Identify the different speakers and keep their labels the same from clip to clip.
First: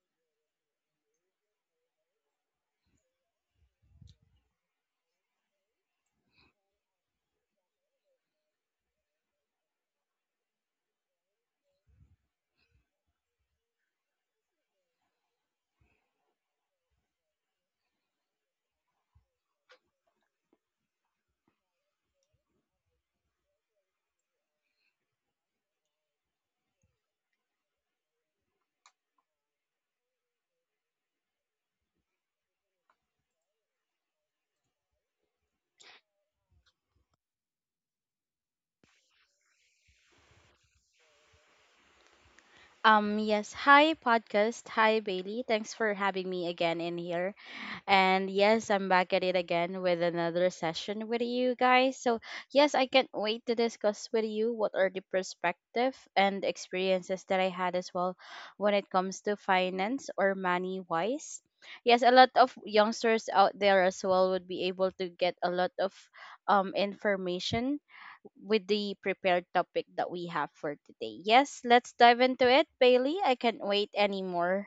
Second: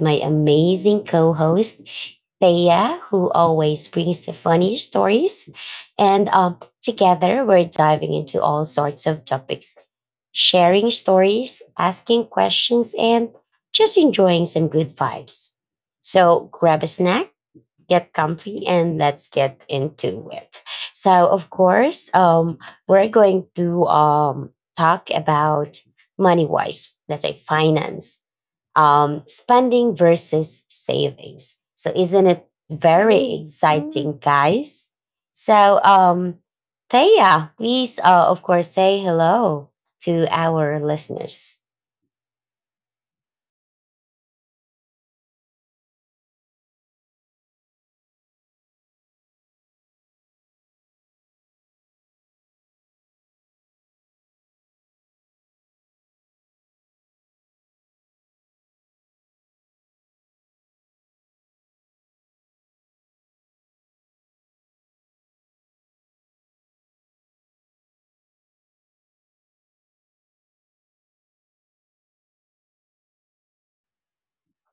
Speaker 1: my amazing co host, Thea, who always brings the funny stories. And Together we're diving into all sorts of topics, sharing stories, asking questions, and just enjoying some good vibes. So grab a snack, get comfy and let's get into it. So, of course, we're going to talk about money wise, let's say finance, spending versus savings. So, isn't it very Hey. Exciting, guys? So, Thea, please, of course, say hello to our listeners.
Speaker 2: Yes. Hi, podcast. Hi, Bailey. Thanks for having me again in here. And yes, I'm back at it again with another session with you guys. So, yes, I can't wait to discuss with you what are the perspective and experiences that I had as well when it comes to finance or money wise. Yes, a lot of youngsters out there as well would be able to get a lot of information with the prepared topic that we have for today. Yes, let's dive into it, Bailey. I can't wait anymore.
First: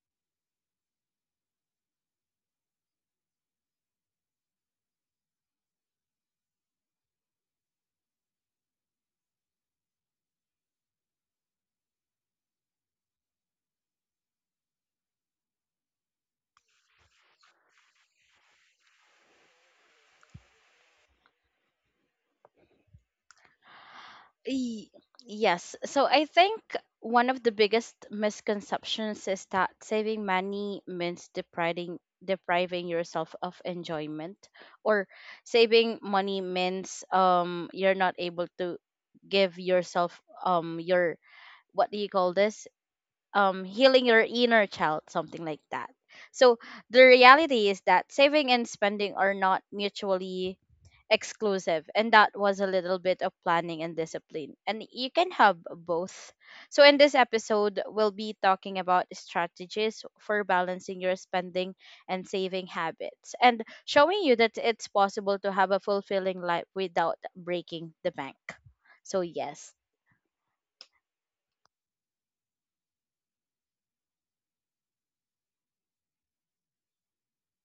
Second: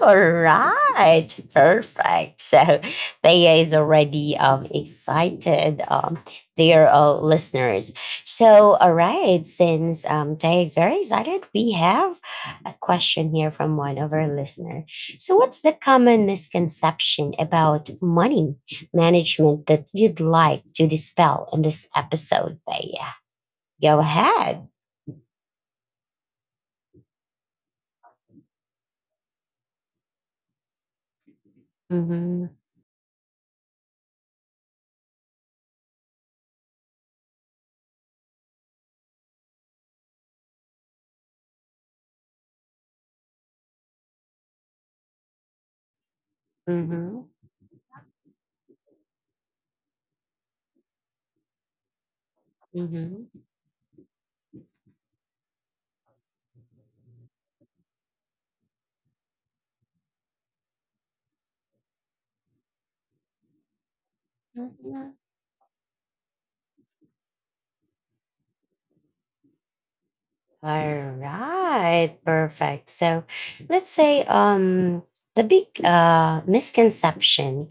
Speaker 1: All right, perfect. So Thea is already excited, dear listeners. So, all right, since Thea is very excited, we have a question here from one of our listeners. So, what's the common misconception about money management that you'd like to dispel in this episode, Thea? Go ahead.
Speaker 2: Y- Yes. So I think one of the biggest misconceptions is that saving money means depriving
Speaker 1: Mm-hmm,
Speaker 2: depriving yourself of enjoyment, or saving money means you're not able to give yourself your, what do you call this healing your inner child, something like that. So the
Speaker 1: mm-hmm,
Speaker 2: reality is that saving and spending are not mutually exclusive, and that was a little bit of
Speaker 1: mm-hmm.
Speaker 2: planning and discipline, and you can have both. So in this episode, we'll be talking about strategies for balancing your spending and saving habits, and showing you that it's possible to have a fulfilling life without breaking the bank. So yes,
Speaker 1: All right, perfect. So let's say the big misconception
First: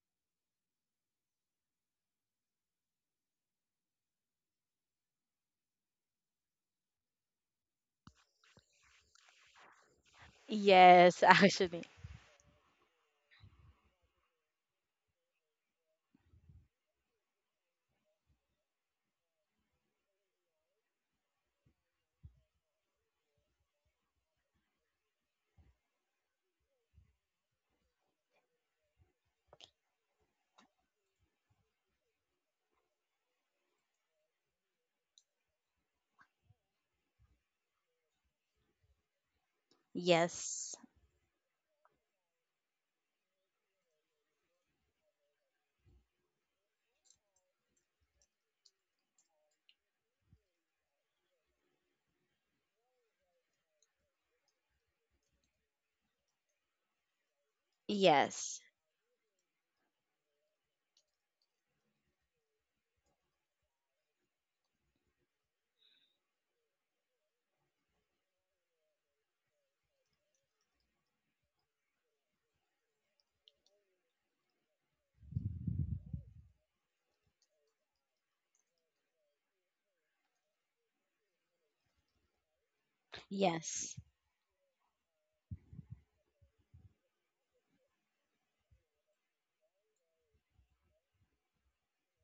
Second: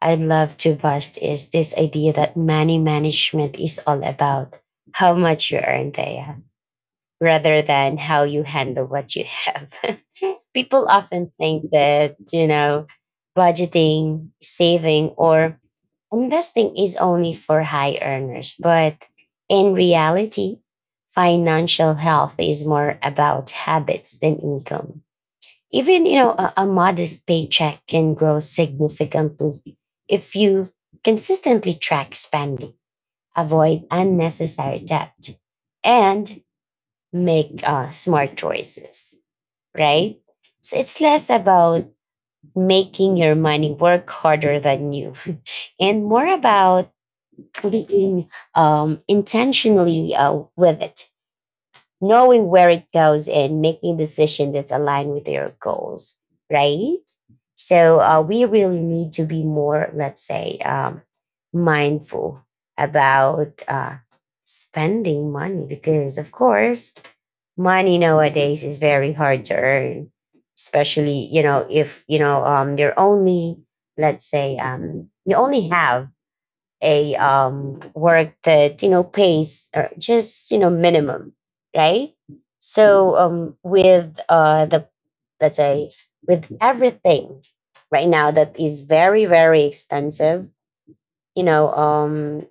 Speaker 1: I'd love to bust is this idea that money management is all about how much you earn there rather than how you handle what you have. People
Speaker 2: yes,
Speaker 1: often think
Speaker 2: actually,
Speaker 1: that, you know, budgeting, saving or investing is only for high earners, but in reality, financial health is more about habits than income. Even you know a modest paycheck can grow significantly if you consistently track spending, avoid unnecessary debt, and make smart choices, right? So
Speaker 2: yes.
Speaker 1: it's less about making your money work harder than you and more about being intentionally with it, knowing where it goes, and making decisions that's aligned with your goals, right? So we
Speaker 2: Yes.
Speaker 1: really need to be more, let's say, mindful about spending money because, of course, money nowadays is very hard to earn, especially you know if you know you're only let's say you only have a work that you know pays just you know minimum, right? So with
Speaker 2: Yes.
Speaker 1: the let's say with everything right now that is very very expensive, you know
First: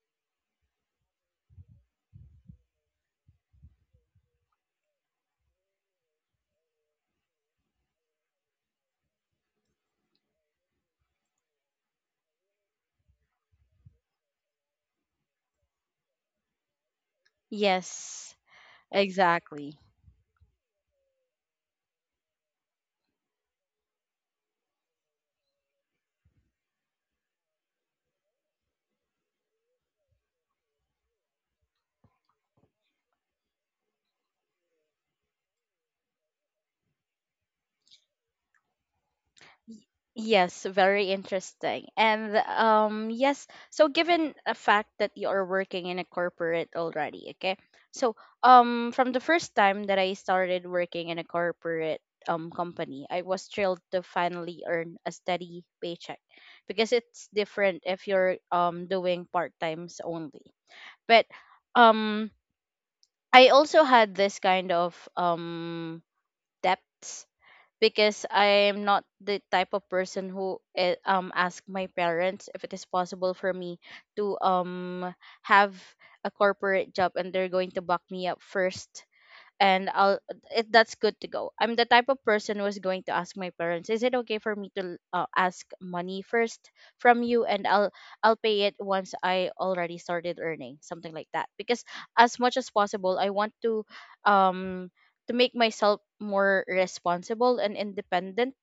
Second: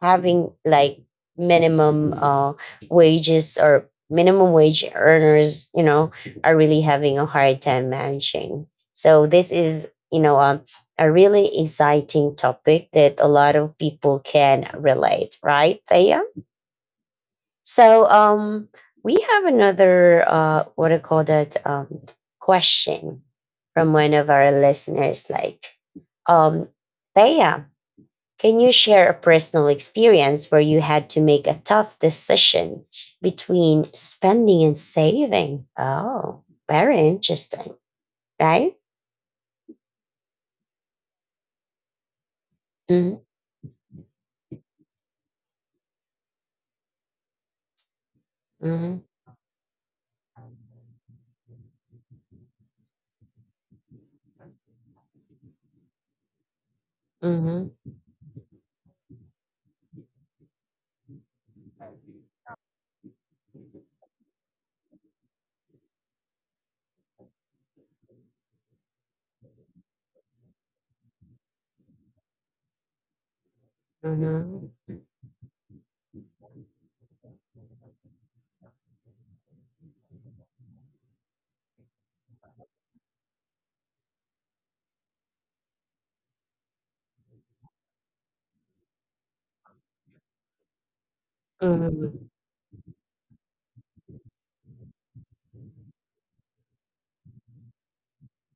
Speaker 1: having like minimum wages or minimum wage earners, you know, are really having a hard time managing. So this is, you know, a really exciting topic that a lot of people can relate, right, Thea? So
Speaker 2: Yes.
Speaker 1: we have
Speaker 2: Exactly.
Speaker 1: another what do you call that question from one of our listeners, like um, Thea, can you share a personal experience where you had to make a tough decision between spending and saving? Oh, very interesting, right?
Speaker 2: Y- Yes, very interesting. And
Speaker 1: Mhm,
Speaker 2: yes, so given a fact that you are working in a corporate already, okay? So,
Speaker 1: mhm,
Speaker 2: from the first time that I started working in a corporate company, I was thrilled to finally earn a steady paycheck, because it's
Speaker 1: mhm,
Speaker 2: different if you're doing part-times only. But um I also had this kind of debts, because I am not the type of person who ask my parents if it is possible for me to
Speaker 1: mhm,
Speaker 2: have a corporate job and they're going to back me up first, and I'll it, that's good to go. I'm the type of person who's going to ask my parents, "Is it okay for me to ask money first from you, and I'll pay it once I already started earning something like that?" Because
Speaker 1: mhm,
Speaker 2: as much as possible, I want um to make myself more responsible and independent,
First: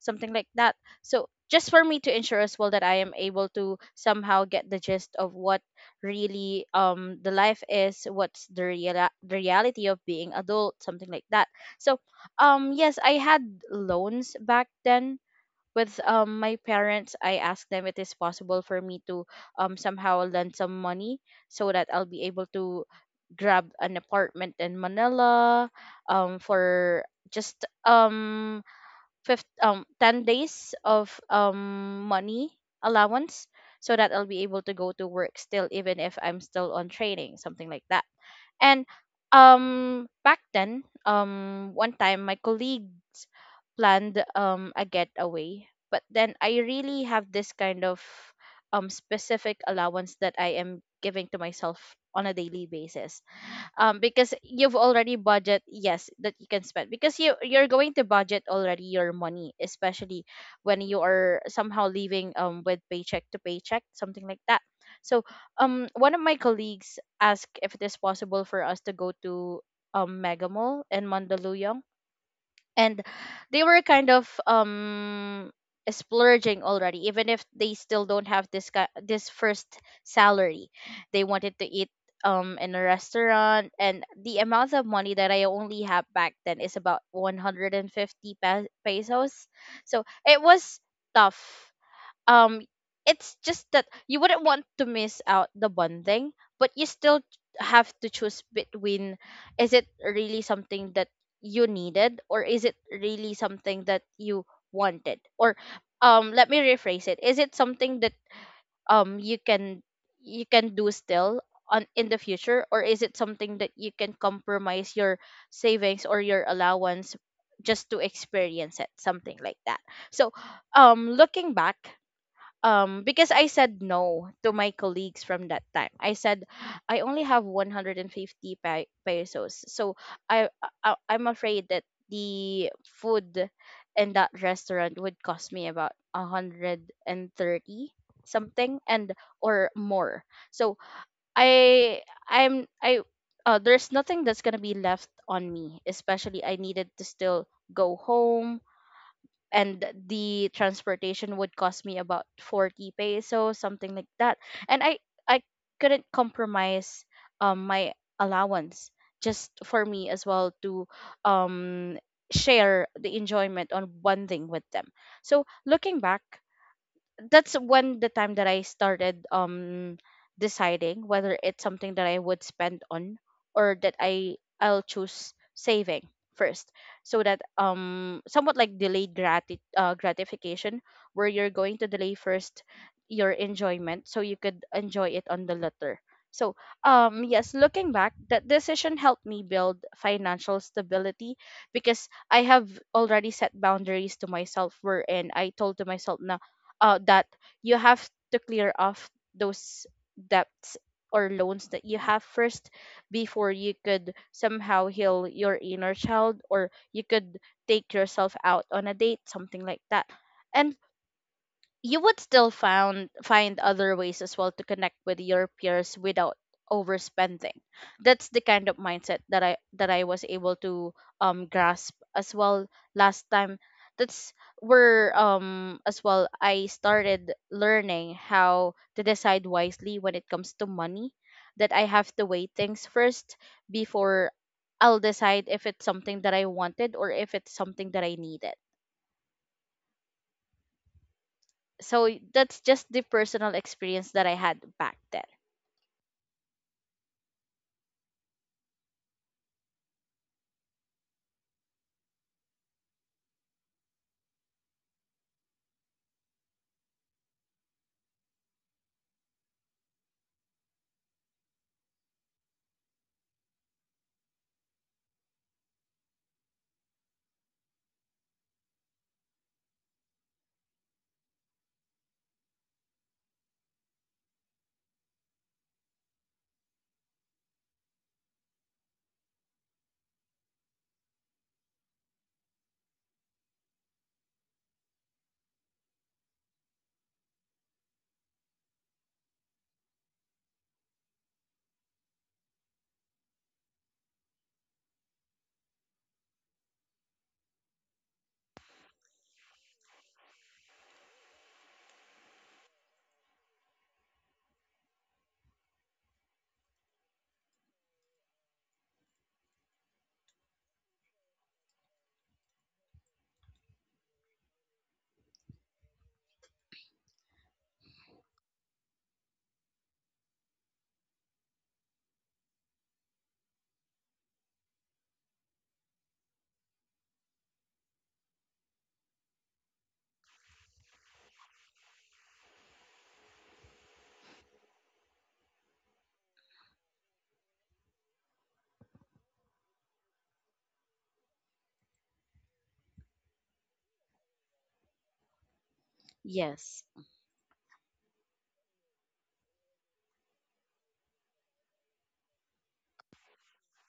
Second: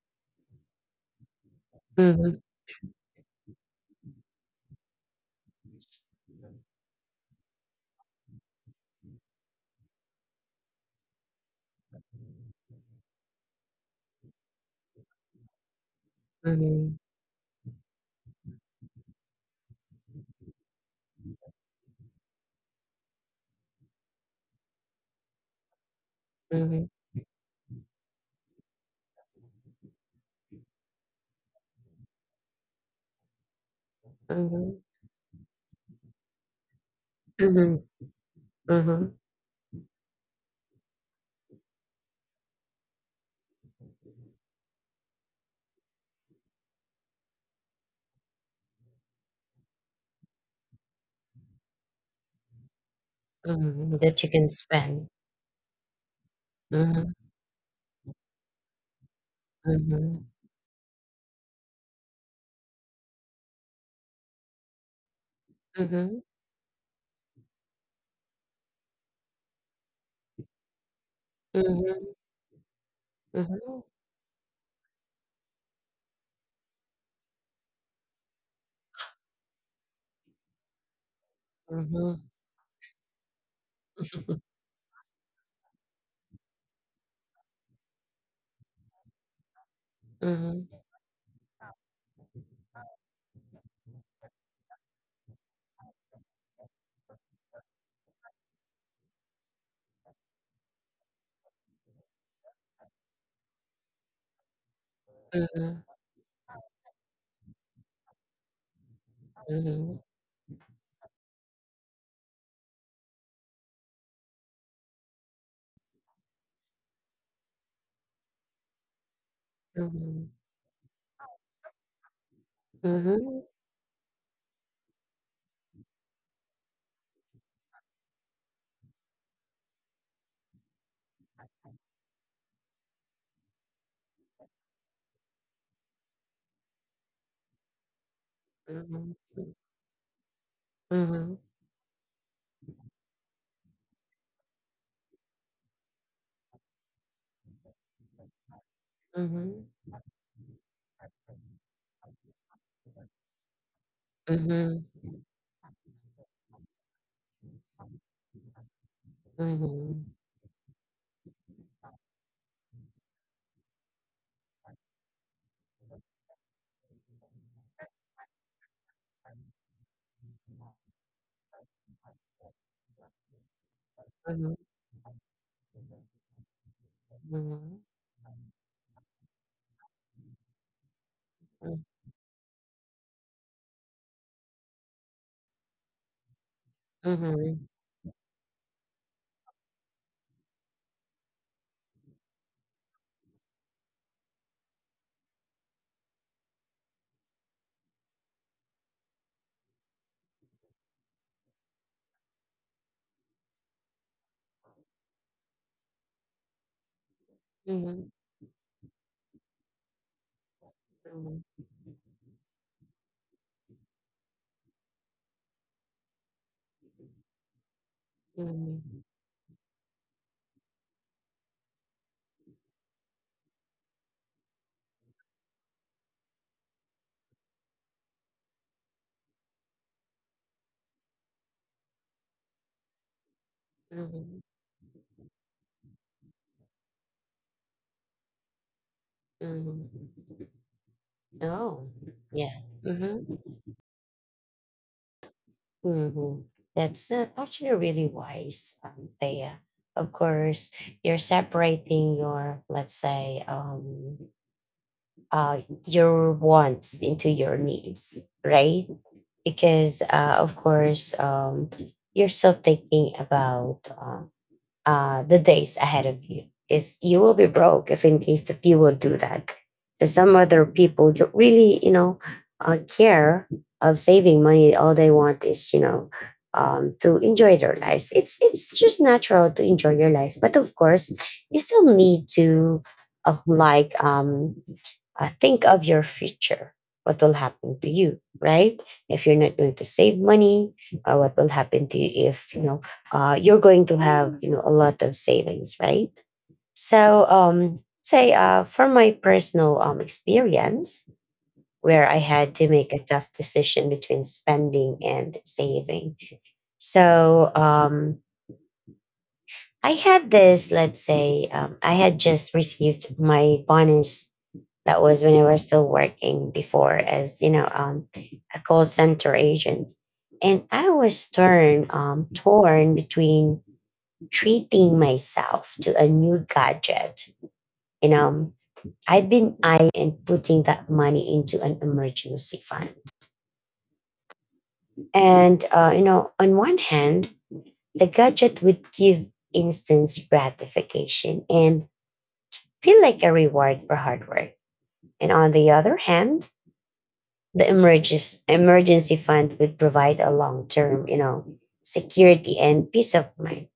Speaker 2: something like that. So just for me to
Speaker 1: mhm,
Speaker 2: ensure as well that I am able to somehow get the gist of what really the life is, what's the real, the reality of being adult, something like that. So yes, I had loans back then. With my
Speaker 1: mhm,
Speaker 2: parents, I asked them it is possible for me to somehow lend some money so that I'll be able to grab an apartment in Manila
Speaker 1: mhm, mhm,
Speaker 2: for just fifth 10 days of money allowance, so that I'll be able to go to work still even if I'm still on training, something like
Speaker 1: mhm,
Speaker 2: that. And
Speaker 1: mhm,
Speaker 2: back then, one time my colleagues planned a getaway, but then I really have this kind of specific allowance that I am giving to myself on a daily basis,
Speaker 1: mhm,
Speaker 2: because
Speaker 1: that you can
Speaker 2: you've already
Speaker 1: spend.
Speaker 2: budget, yes, that you can spend, because
Speaker 1: Mhm,
Speaker 2: you're going to budget already your money, especially
Speaker 1: mhm,
Speaker 2: when you are somehow living with paycheck to paycheck, something like that. So one of my
Speaker 1: mhm,
Speaker 2: colleagues asked if it is possible for us to go to Mega Mall in Mandaluyong,
Speaker 1: mhm,
Speaker 2: and they
Speaker 1: mhm,
Speaker 2: were
Speaker 1: mhm,
Speaker 2: kind of splurging already even if they still don't have this this first salary. They wanted to eat
Speaker 1: mhm, mhm,
Speaker 2: in a restaurant, and the amount of money that I only have back then is about 150 pesos. So it
Speaker 1: mhm,
Speaker 2: was tough. um it's just that you wouldn't want to miss out the bonding, but you still have to choose between, is it really something that you needed, or is it really something that you wanted, or let me rephrase it, is it something that um you can
Speaker 1: mhm,
Speaker 2: you can do still on in the future, or is it something that you can compromise your savings or your allowance just to experience it, something like that? So looking back, because I
Speaker 1: mhm,
Speaker 2: said no to my colleagues from that time. I said I only have 150 pesos. So I, I'm afraid that the food in that restaurant would cost me about 130 something, and or more. So
Speaker 1: mhm, mhm.
Speaker 2: I I'm I there's nothing that's going to be left on me, especially I needed to still go home, and
Speaker 1: Mhm,
Speaker 2: the transportation would cost me about 40 pesos, something like that. And
Speaker 1: mhm,
Speaker 2: I couldn't compromise my allowance just for me as
Speaker 1: mhm,
Speaker 2: well to um share the enjoyment on one thing with them. So looking back, that's when the time that I started deciding whether it's something that I would spend on, or that I
Speaker 1: mhm, mhm,
Speaker 2: I'll choose saving first, so that
Speaker 1: mhm,
Speaker 2: somewhat like delayed gratification, where you're going to delay first your enjoyment so you could enjoy it on the later. So yes,
Speaker 1: mhm,
Speaker 2: looking back, that decision helped me build financial stability, because I have already set boundaries to myself, wherein I told to myself na, that you have to clear off those debts or loans that you have first before you could somehow heal your inner child, or you could take
Speaker 1: mhm,
Speaker 2: yourself out on a date, something like that. And
Speaker 1: mhm,
Speaker 2: you would still found find other ways as well to connect with your peers without overspending. That's the kind of
Speaker 1: mhm,
Speaker 2: mindset that i was able to grasp as well last time. That's where as well I started learning how to decide wisely when it comes to money, that I have to weigh things first
Speaker 1: mhm,
Speaker 2: before
Speaker 1: mhm.
Speaker 2: I'll decide if it's something that I wanted or if it's something that I needed.
Speaker 1: Oh,
Speaker 2: So that's
Speaker 1: yeah.
Speaker 2: just the
Speaker 1: Mhm,
Speaker 2: personal experience that I had back then.
Speaker 1: mhm. That's actually really wise, Thea. Of course, you're separating your, let's say, uh, your wants into your needs, right? Because, of course, you're still thinking about the days ahead of you is you will be broke if in case that you will do that. So some other people don't really, you know, care of saving money. All they want is, you know, to enjoy their lives. It's just natural to enjoy your life, but of course, you still need to like think of your future. What will happen to you, right? If you're not going to save money, or what will happen to you if you know you're going to have you know a lot of savings, right? So, say from my personal experience, where I had to make a tough decision between spending and saving. So, I had this. Let's say I had just received my bonus. That was when I was still working before as, you know, a call center agent. And I was torn, torn between treating myself to a new gadget. You know, I've been eyeing putting that money into an emergency fund. And, you know, on one hand, the gadget would give instant gratification and feel like a reward for hard work. And on the other hand,
Speaker 2: Yes.
Speaker 1: the emergency fund would provide a long term, you know, security and peace of mind.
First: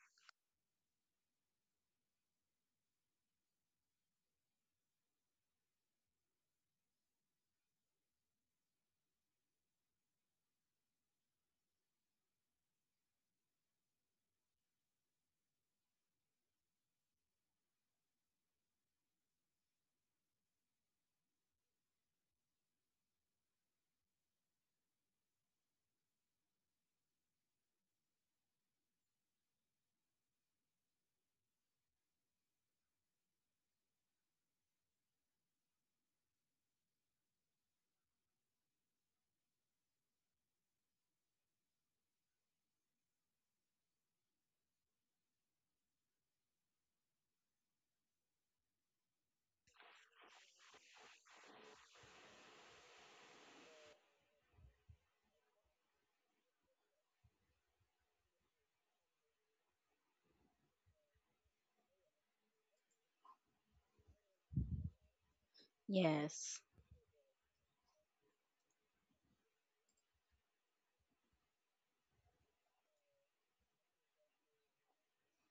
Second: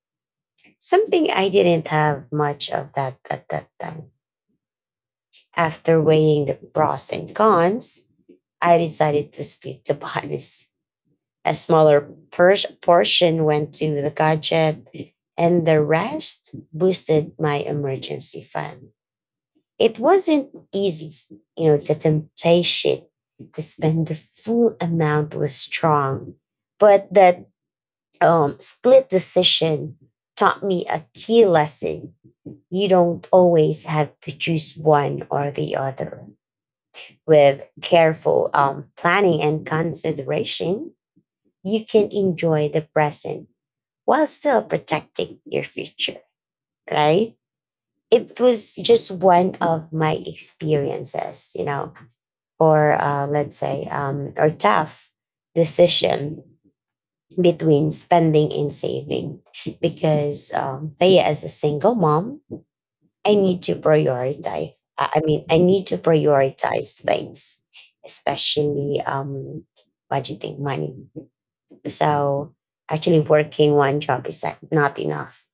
Speaker 1: Something I didn't have much of that at that time. After weighing the pros and cons, I decided to split the bonus. A smaller portion went to the gadget, and the rest boosted my emergency fund. It wasn't easy. You know, the temptation to spend the full amount was strong, but that split decision taught me a key lesson. You don't always have to choose one or the other. With careful planning and consideration, you can enjoy the present while still protecting your future, right? It was just one of my experiences, you know, or let's say or tough decision between spending and saving because Thea as a single mom, I need to prioritize. I mean, I need to
Speaker 2: Yes.
Speaker 1: prioritize things, especially budgeting money. So actually, working one job is like not enough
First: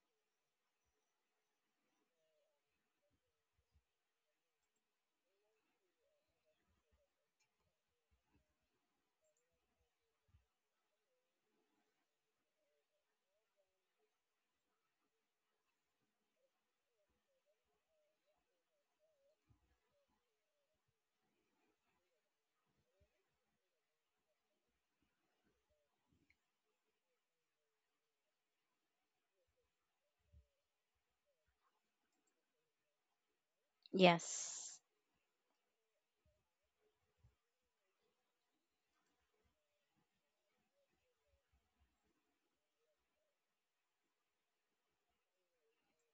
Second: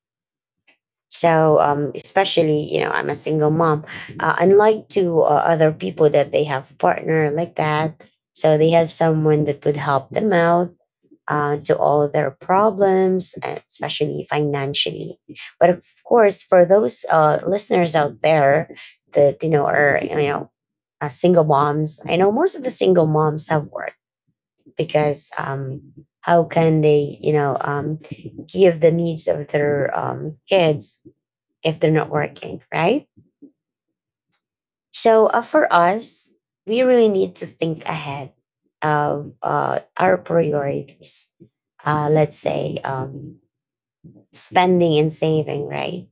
Speaker 1: so, especially, you know, I'm a single mom. Unlike to other people that they have a partner like that, so they have someone that would help them out to all their problems, especially financially. But of course, for those listeners out there that you know are you know single moms, I know most of the single moms have work because how can they you know give the needs of their kids if they're not working, right?
Speaker 2: Yes.
Speaker 1: So for us, we really need to think ahead of our priorities. Let's say spending and saving, right?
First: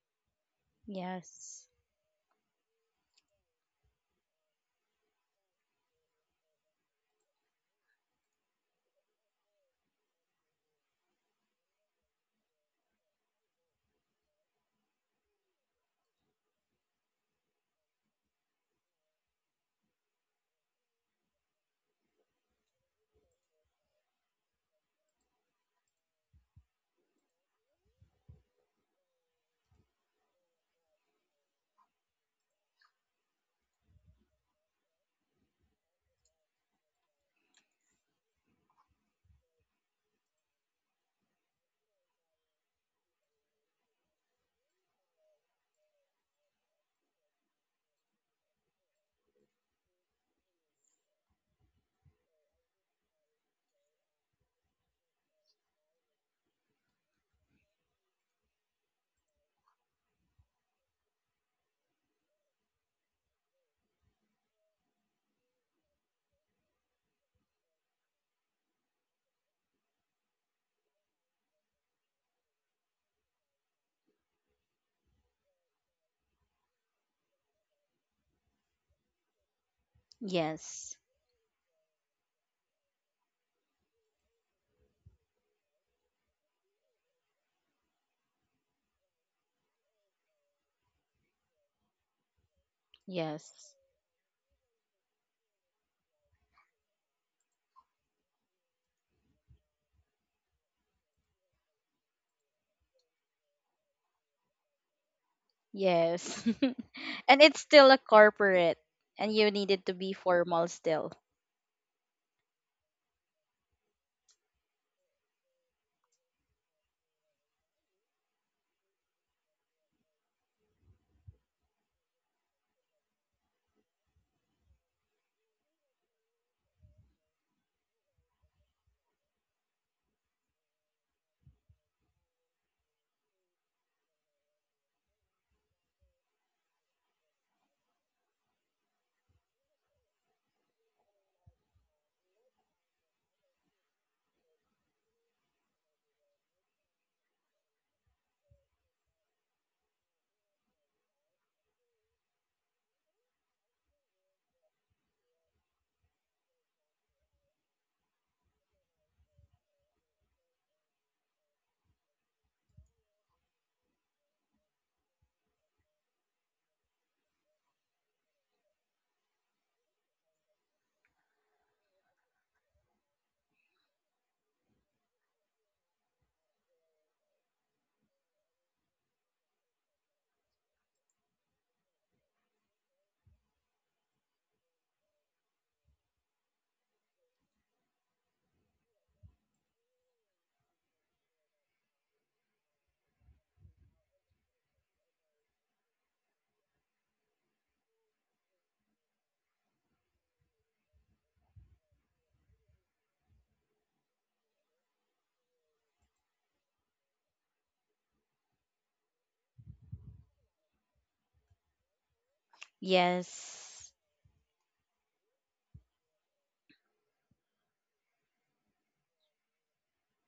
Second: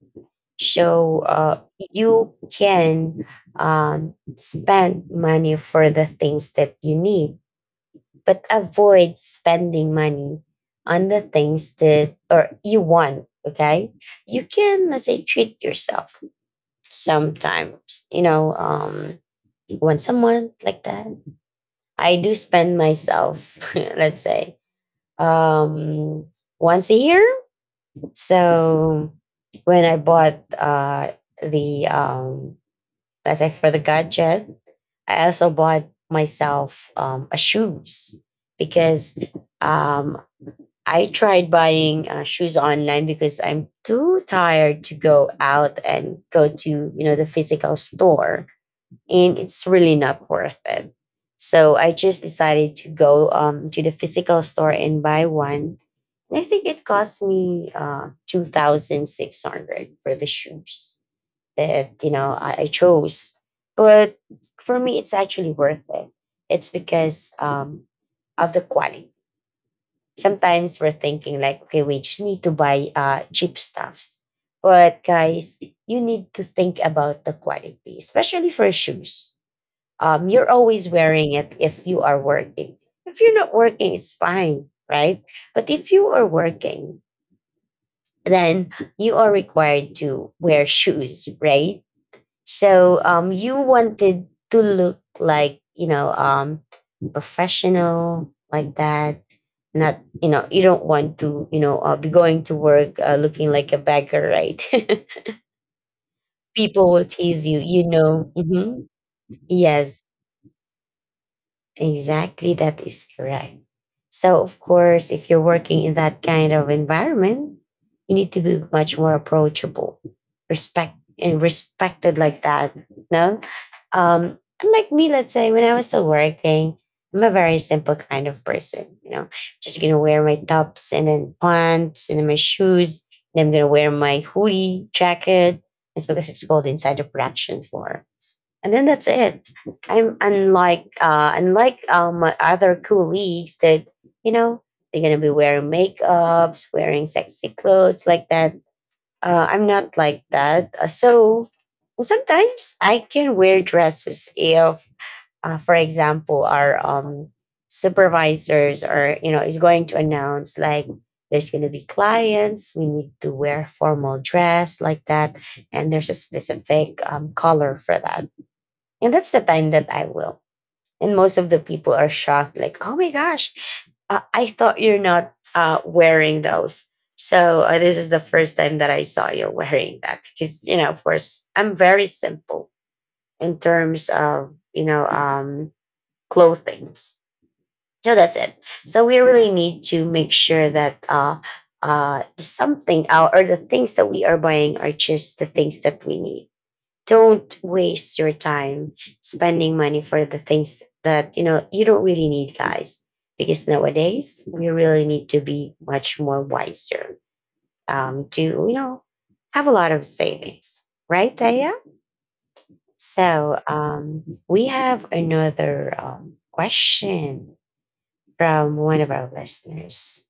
Speaker 1: So
Speaker 2: Yes.
Speaker 1: you can spend money for the things that you need, but avoid spending money on the things that or you want. Okay, you can let's say treat yourself sometimes. You know, when someone like that I do spend myself let's say um once a year. So when I bought the let's say for the gadget, I also bought myself a shoes because um I tried buying shoes online because I'm too tired to go out and go to you know the physical store and it's really not worth it. So I just decided to go to the physical store and buy one. And I think it cost me two thousand six hundred for the shoes that you know I chose. But for me, it's actually worth it. It's because of the quality. Sometimes we're thinking like, okay, we just need to buy cheap stuffs. But guys, you need to think about the quality, especially for shoes you're always
Speaker 2: Yes.
Speaker 1: wearing it if you are working. If you're not working, it's fine, right? But if you are working, then you are required to wear shoes, right? So you
Speaker 2: Yes.
Speaker 1: wanted to look like, you know, professional like that. Not, you know, you don't want to, you know, be going to work looking like a beggar, right?
Speaker 2: Yes.
Speaker 1: People will
Speaker 2: And
Speaker 1: tease you,
Speaker 2: it's
Speaker 1: you
Speaker 2: still a
Speaker 1: know.
Speaker 2: corporate, and you needed to
Speaker 1: Yes.
Speaker 2: be formal still.
Speaker 1: Exactly, that is correct. So, of course, if you're working in that kind of environment, you need to be much more approachable, respect and respected like that. No, unlike me, let's say when I was still working, I'm a very simple kind of person. You know, just gonna wear my tops and then pants and then my shoes, and I'm gonna wear my hoodie jacket. It's because it's cold inside the production floor and then that's it. I'm unlike my other colleagues that you know they're gonna be wearing makeups, wearing sexy clothes like that. I'm not like that. So sometimes I can wear dresses if, for example, our supervisors are you know is going to announce like there's gonna be clients. We need to wear formal dress like that, and there's a specific color for that and that's the time that I will. And most of the people are shocked, like, oh my gosh, I thought you're not wearing those. So this is the first time that I saw you wearing that because, you know, of course, I'm very simple in terms of, you know, clothing. So that's it. So we really need to make sure that something out or the things that we are buying are just the things that we need. Don't waste your time spending money for the things that you know you don't really need, guys, because nowadays we really need to be much more wiser to you know have a lot of savings, right, Taya? so
Speaker 2: Yes.
Speaker 1: um, we have another question from one of our listeners.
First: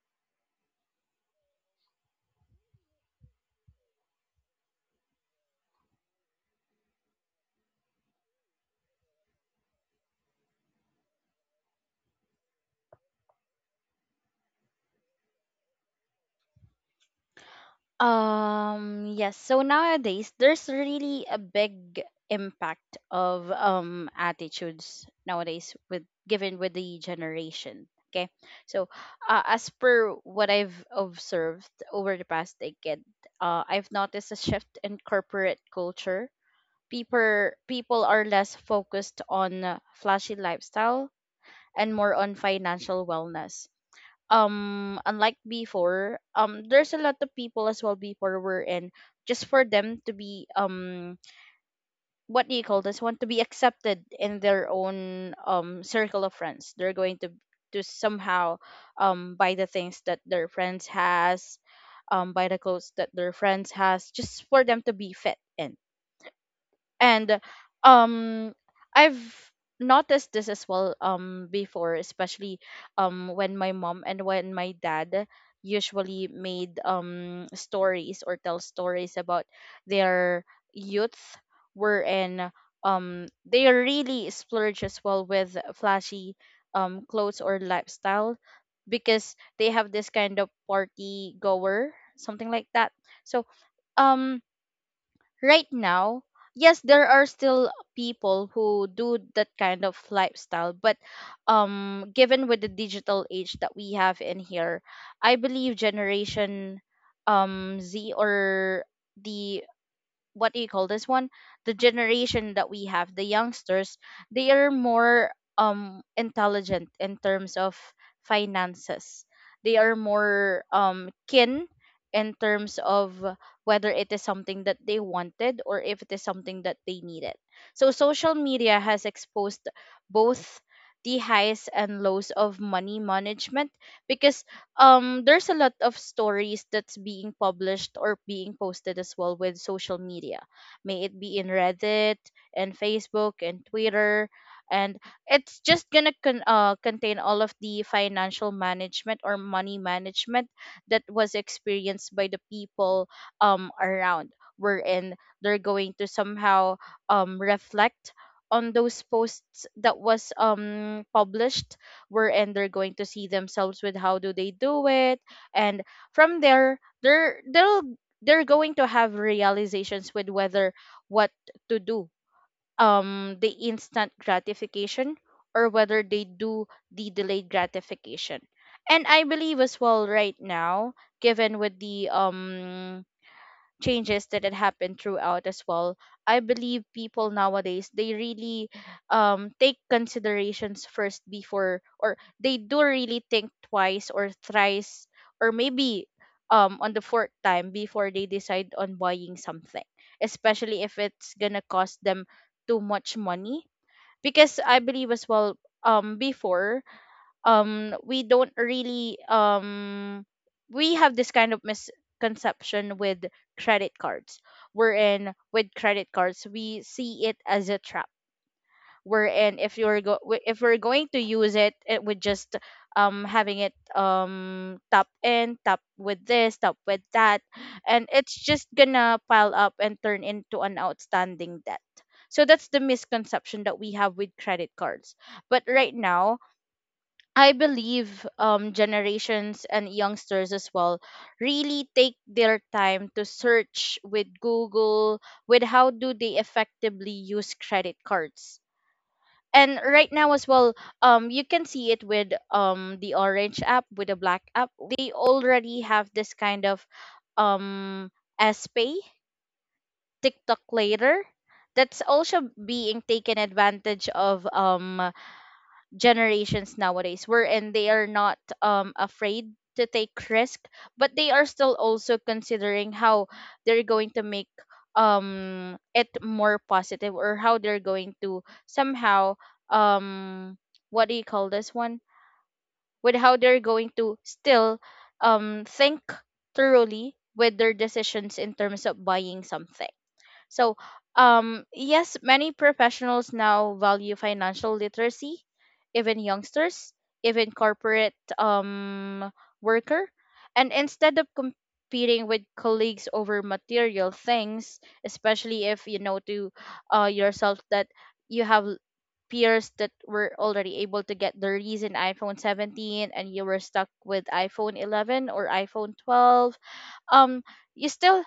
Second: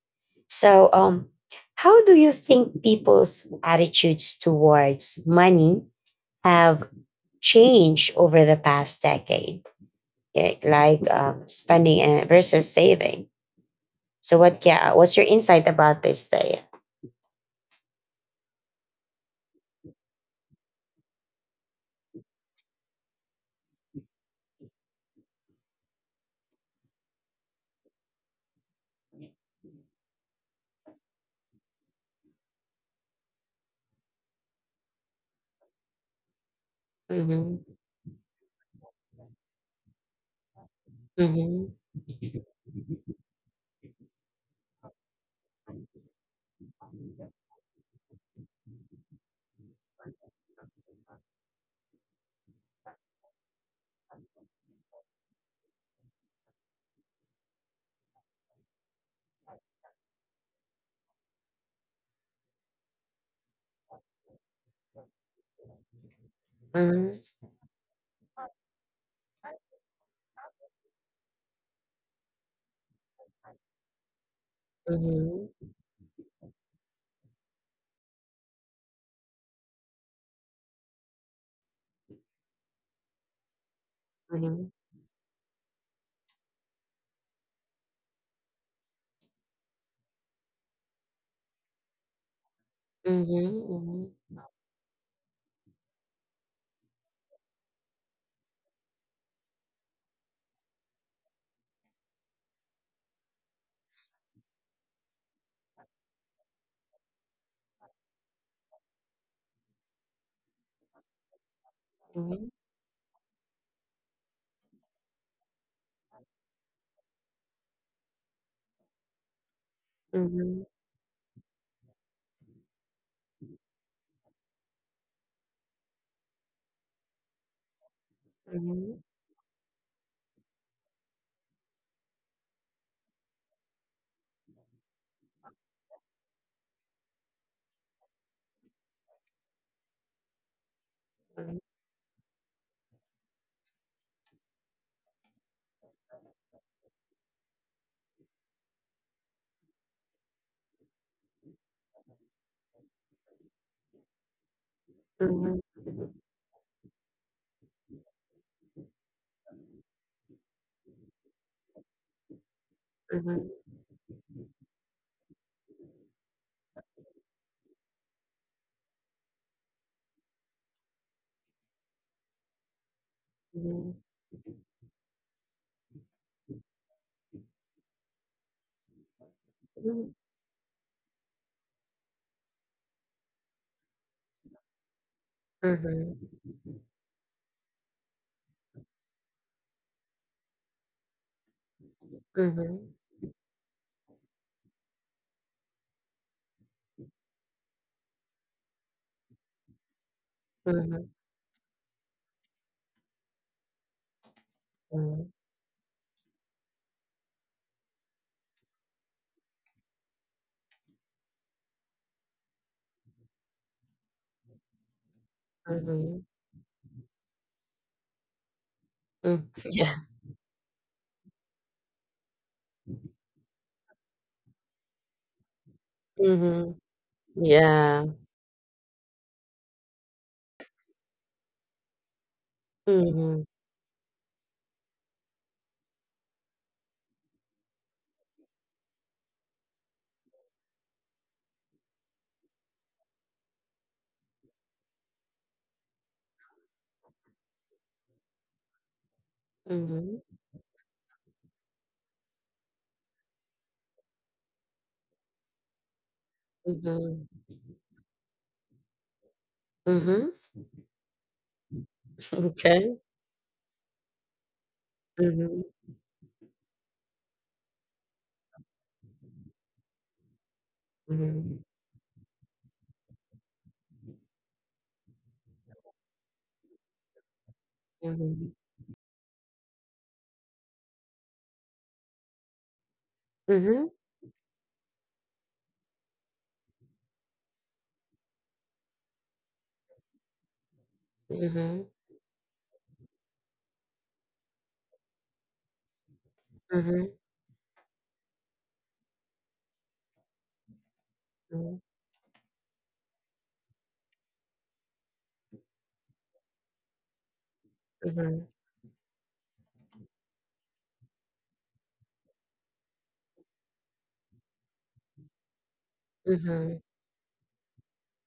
Speaker 1: So how do you think people's attitudes towards money have change over the past decade, yeah, like spending and versus saving. So, what's your insight about this day?
Speaker 2: Yes. So nowadays, there's really a big impact of attitudes nowadays with, given with the generation. Okay. So, as per what I've observed over the past decade, I've noticed a shift in corporate culture. People
Speaker 1: Mm-hmm.
Speaker 2: people are less focused on flashy lifestyle
Speaker 1: Mm-hmm.
Speaker 2: and more on financial wellness. Unlike before, there's a lot of people as well before were in, just for them to be what do you call this one to be accepted in their own circle of friends, they're going to somehow buy the things that their friends has, buy the clothes that their friends has, just for them to be fit in.
Speaker 1: Mm-hmm.
Speaker 2: And um I've noticed this as well before, especially when my mom and when my dad usually made stories, or tell stories about their youth, were in they really
Speaker 1: Mm-hmm.
Speaker 2: splurge as well with flashy clothes or lifestyle, because they have this kind of party goer, something like that. So
Speaker 1: Mhm, mhm,
Speaker 2: um right now, yes, there are still people who do that kind of lifestyle, but given with the digital age that we have in here, I believe Generation Z, or the, what do you call this one the generation
Speaker 1: mhm,
Speaker 2: that we have, the youngsters, they are more intelligent in terms of finances. They are more
Speaker 1: mhm,
Speaker 2: keen in terms of whether it is something that they wanted or if it is something that they needed. So social media has
Speaker 1: mhm,
Speaker 2: exposed both the highs and lows of money management, because there's a lot of stories that's being published or being posted as well with social media, may it be in
Speaker 1: mhm,
Speaker 2: Reddit and Facebook and Twitter, and it's just gonna contain all of the financial management or money management that was experienced by the people around, wherein they're
Speaker 1: mhm,
Speaker 2: going to somehow reflect on those posts that was published, wherein they're going to see
Speaker 1: mhm,
Speaker 2: themselves with how do they do it. And from there, they'll they're going to have realizations with whether what to do, the
Speaker 1: mhm, mhm,
Speaker 2: instant gratification, or whether they do the delayed gratification. And I believe as well right now, given with the changes that had happened throughout as well, I
Speaker 1: mhm,
Speaker 2: believe people nowadays they really take considerations first before, or they do
Speaker 1: mhm,
Speaker 2: really think twice or thrice, or maybe on the fourth time before they decide on buying something, especially if
Speaker 1: mhm,
Speaker 2: it's gonna cost them too much money. Because I believe as
Speaker 1: mhm,
Speaker 2: well, before we don't really um, we have this kind of misconception with credit cards, We're in with credit
Speaker 1: mhm,
Speaker 2: cards we see it as a trap, We're in
Speaker 1: mm.
Speaker 2: if you're
Speaker 1: Yeah.
Speaker 2: if we're going to use it, it would just having it, top in top with this, top
Speaker 1: Mhm.
Speaker 2: with that, and
Speaker 1: Yeah.
Speaker 2: it's just gonna pile up and turn into an outstanding debt. So that's the
Speaker 1: Mhm,
Speaker 2: misconception that we have with credit cards, but right now I believe, generations and youngsters as well really take their time to search with Google with how do they effectively use credit cards. And right now
Speaker 1: mhm,
Speaker 2: as well, you can see it with the orange app, with the black app. They already have this kind of
Speaker 1: mhm,
Speaker 2: um, S Pay,
Speaker 1: mhm,
Speaker 2: TikTok later. That's also
Speaker 1: okay.
Speaker 2: being taken advantage of,
Speaker 1: Mhm,
Speaker 2: generations nowadays wherein they are not afraid to take risk, but they are
Speaker 1: mhm,
Speaker 2: still also considering how they're going to make it more positive, or how they're going to
Speaker 1: mhm,
Speaker 2: somehow, um what do you call this one, with how they're going
Speaker 1: mhm,
Speaker 2: to still think thoroughly with their decisions in terms of buying something. So,
Speaker 1: mhm, mhm,
Speaker 2: yes, many professionals now value financial literacy, even youngsters,
Speaker 1: mhm,
Speaker 2: even corporate worker. And instead of
Speaker 1: mhm,
Speaker 2: competing with colleagues over material things, especially if you know to yourself that you
Speaker 1: mhm,
Speaker 2: have peers that were already able to get the recent iPhone 17, and you were stuck with iPhone 11 or iPhone 12,
Speaker 1: mhm,
Speaker 2: um, you still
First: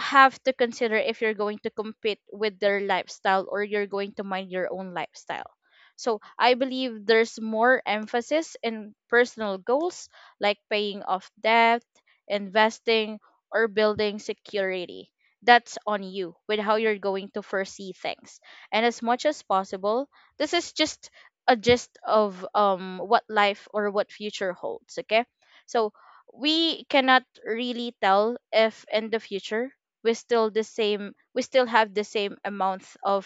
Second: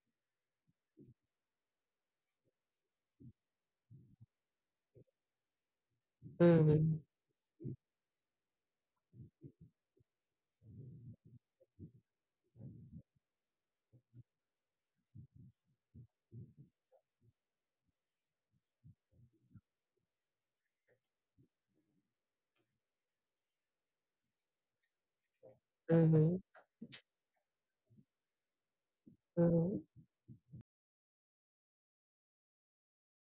Speaker 2: have to consider if you're going to compete with their lifestyle or you're going to mind your own lifestyle. So I
Speaker 1: mhm,
Speaker 2: believe there's more emphasis in personal goals like paying off debt, investing, or building security. That's on you with how you're going to foresee things. And as much as possible, this is just a gist of what life or what future holds, okay? So
Speaker 1: mhm,
Speaker 2: we cannot really tell if in the future we still have the same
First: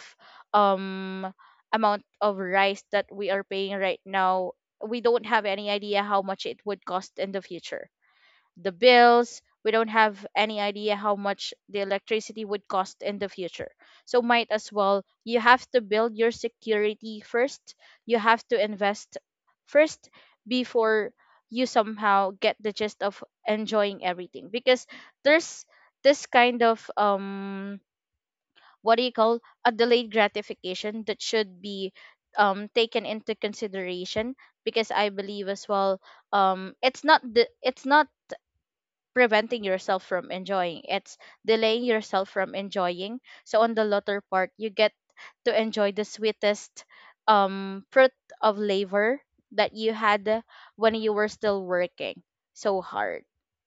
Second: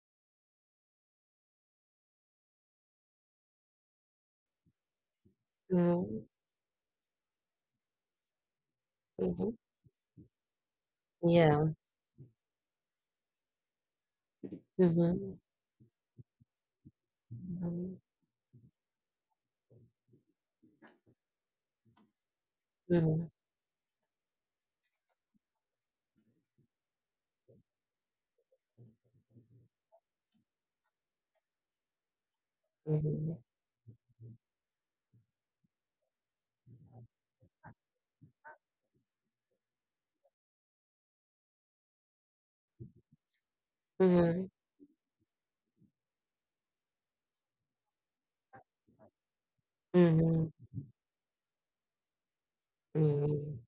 Speaker 2: um amount of rice that we are paying right now. We don't have any idea how
Speaker 1: mhm,
Speaker 2: much it would cost in the future. The bills,
Speaker 1: mhm.
Speaker 2: we don't have any idea how much
Speaker 1: Yeah.
Speaker 2: the electricity would cost in the future. So might as well, you
Speaker 1: Mhm,
Speaker 2: have to build your security first.
Speaker 1: mhm,
Speaker 2: You have to invest first before you somehow get the gist of
Speaker 1: mhm,
Speaker 2: enjoying everything, because there's this kind of what do you call a delayed gratification that should be taken
Speaker 1: mhm.
Speaker 2: into consideration. Because I believe as well, it's not preventing yourself from enjoying. It's delaying yourself from enjoying. So on the latter
Speaker 1: Mhm,
Speaker 2: part, you get to enjoy the sweetest fruit of labor that you had
Speaker 1: mhm,
Speaker 2: when you were still working so hard.
Speaker 1: mhm.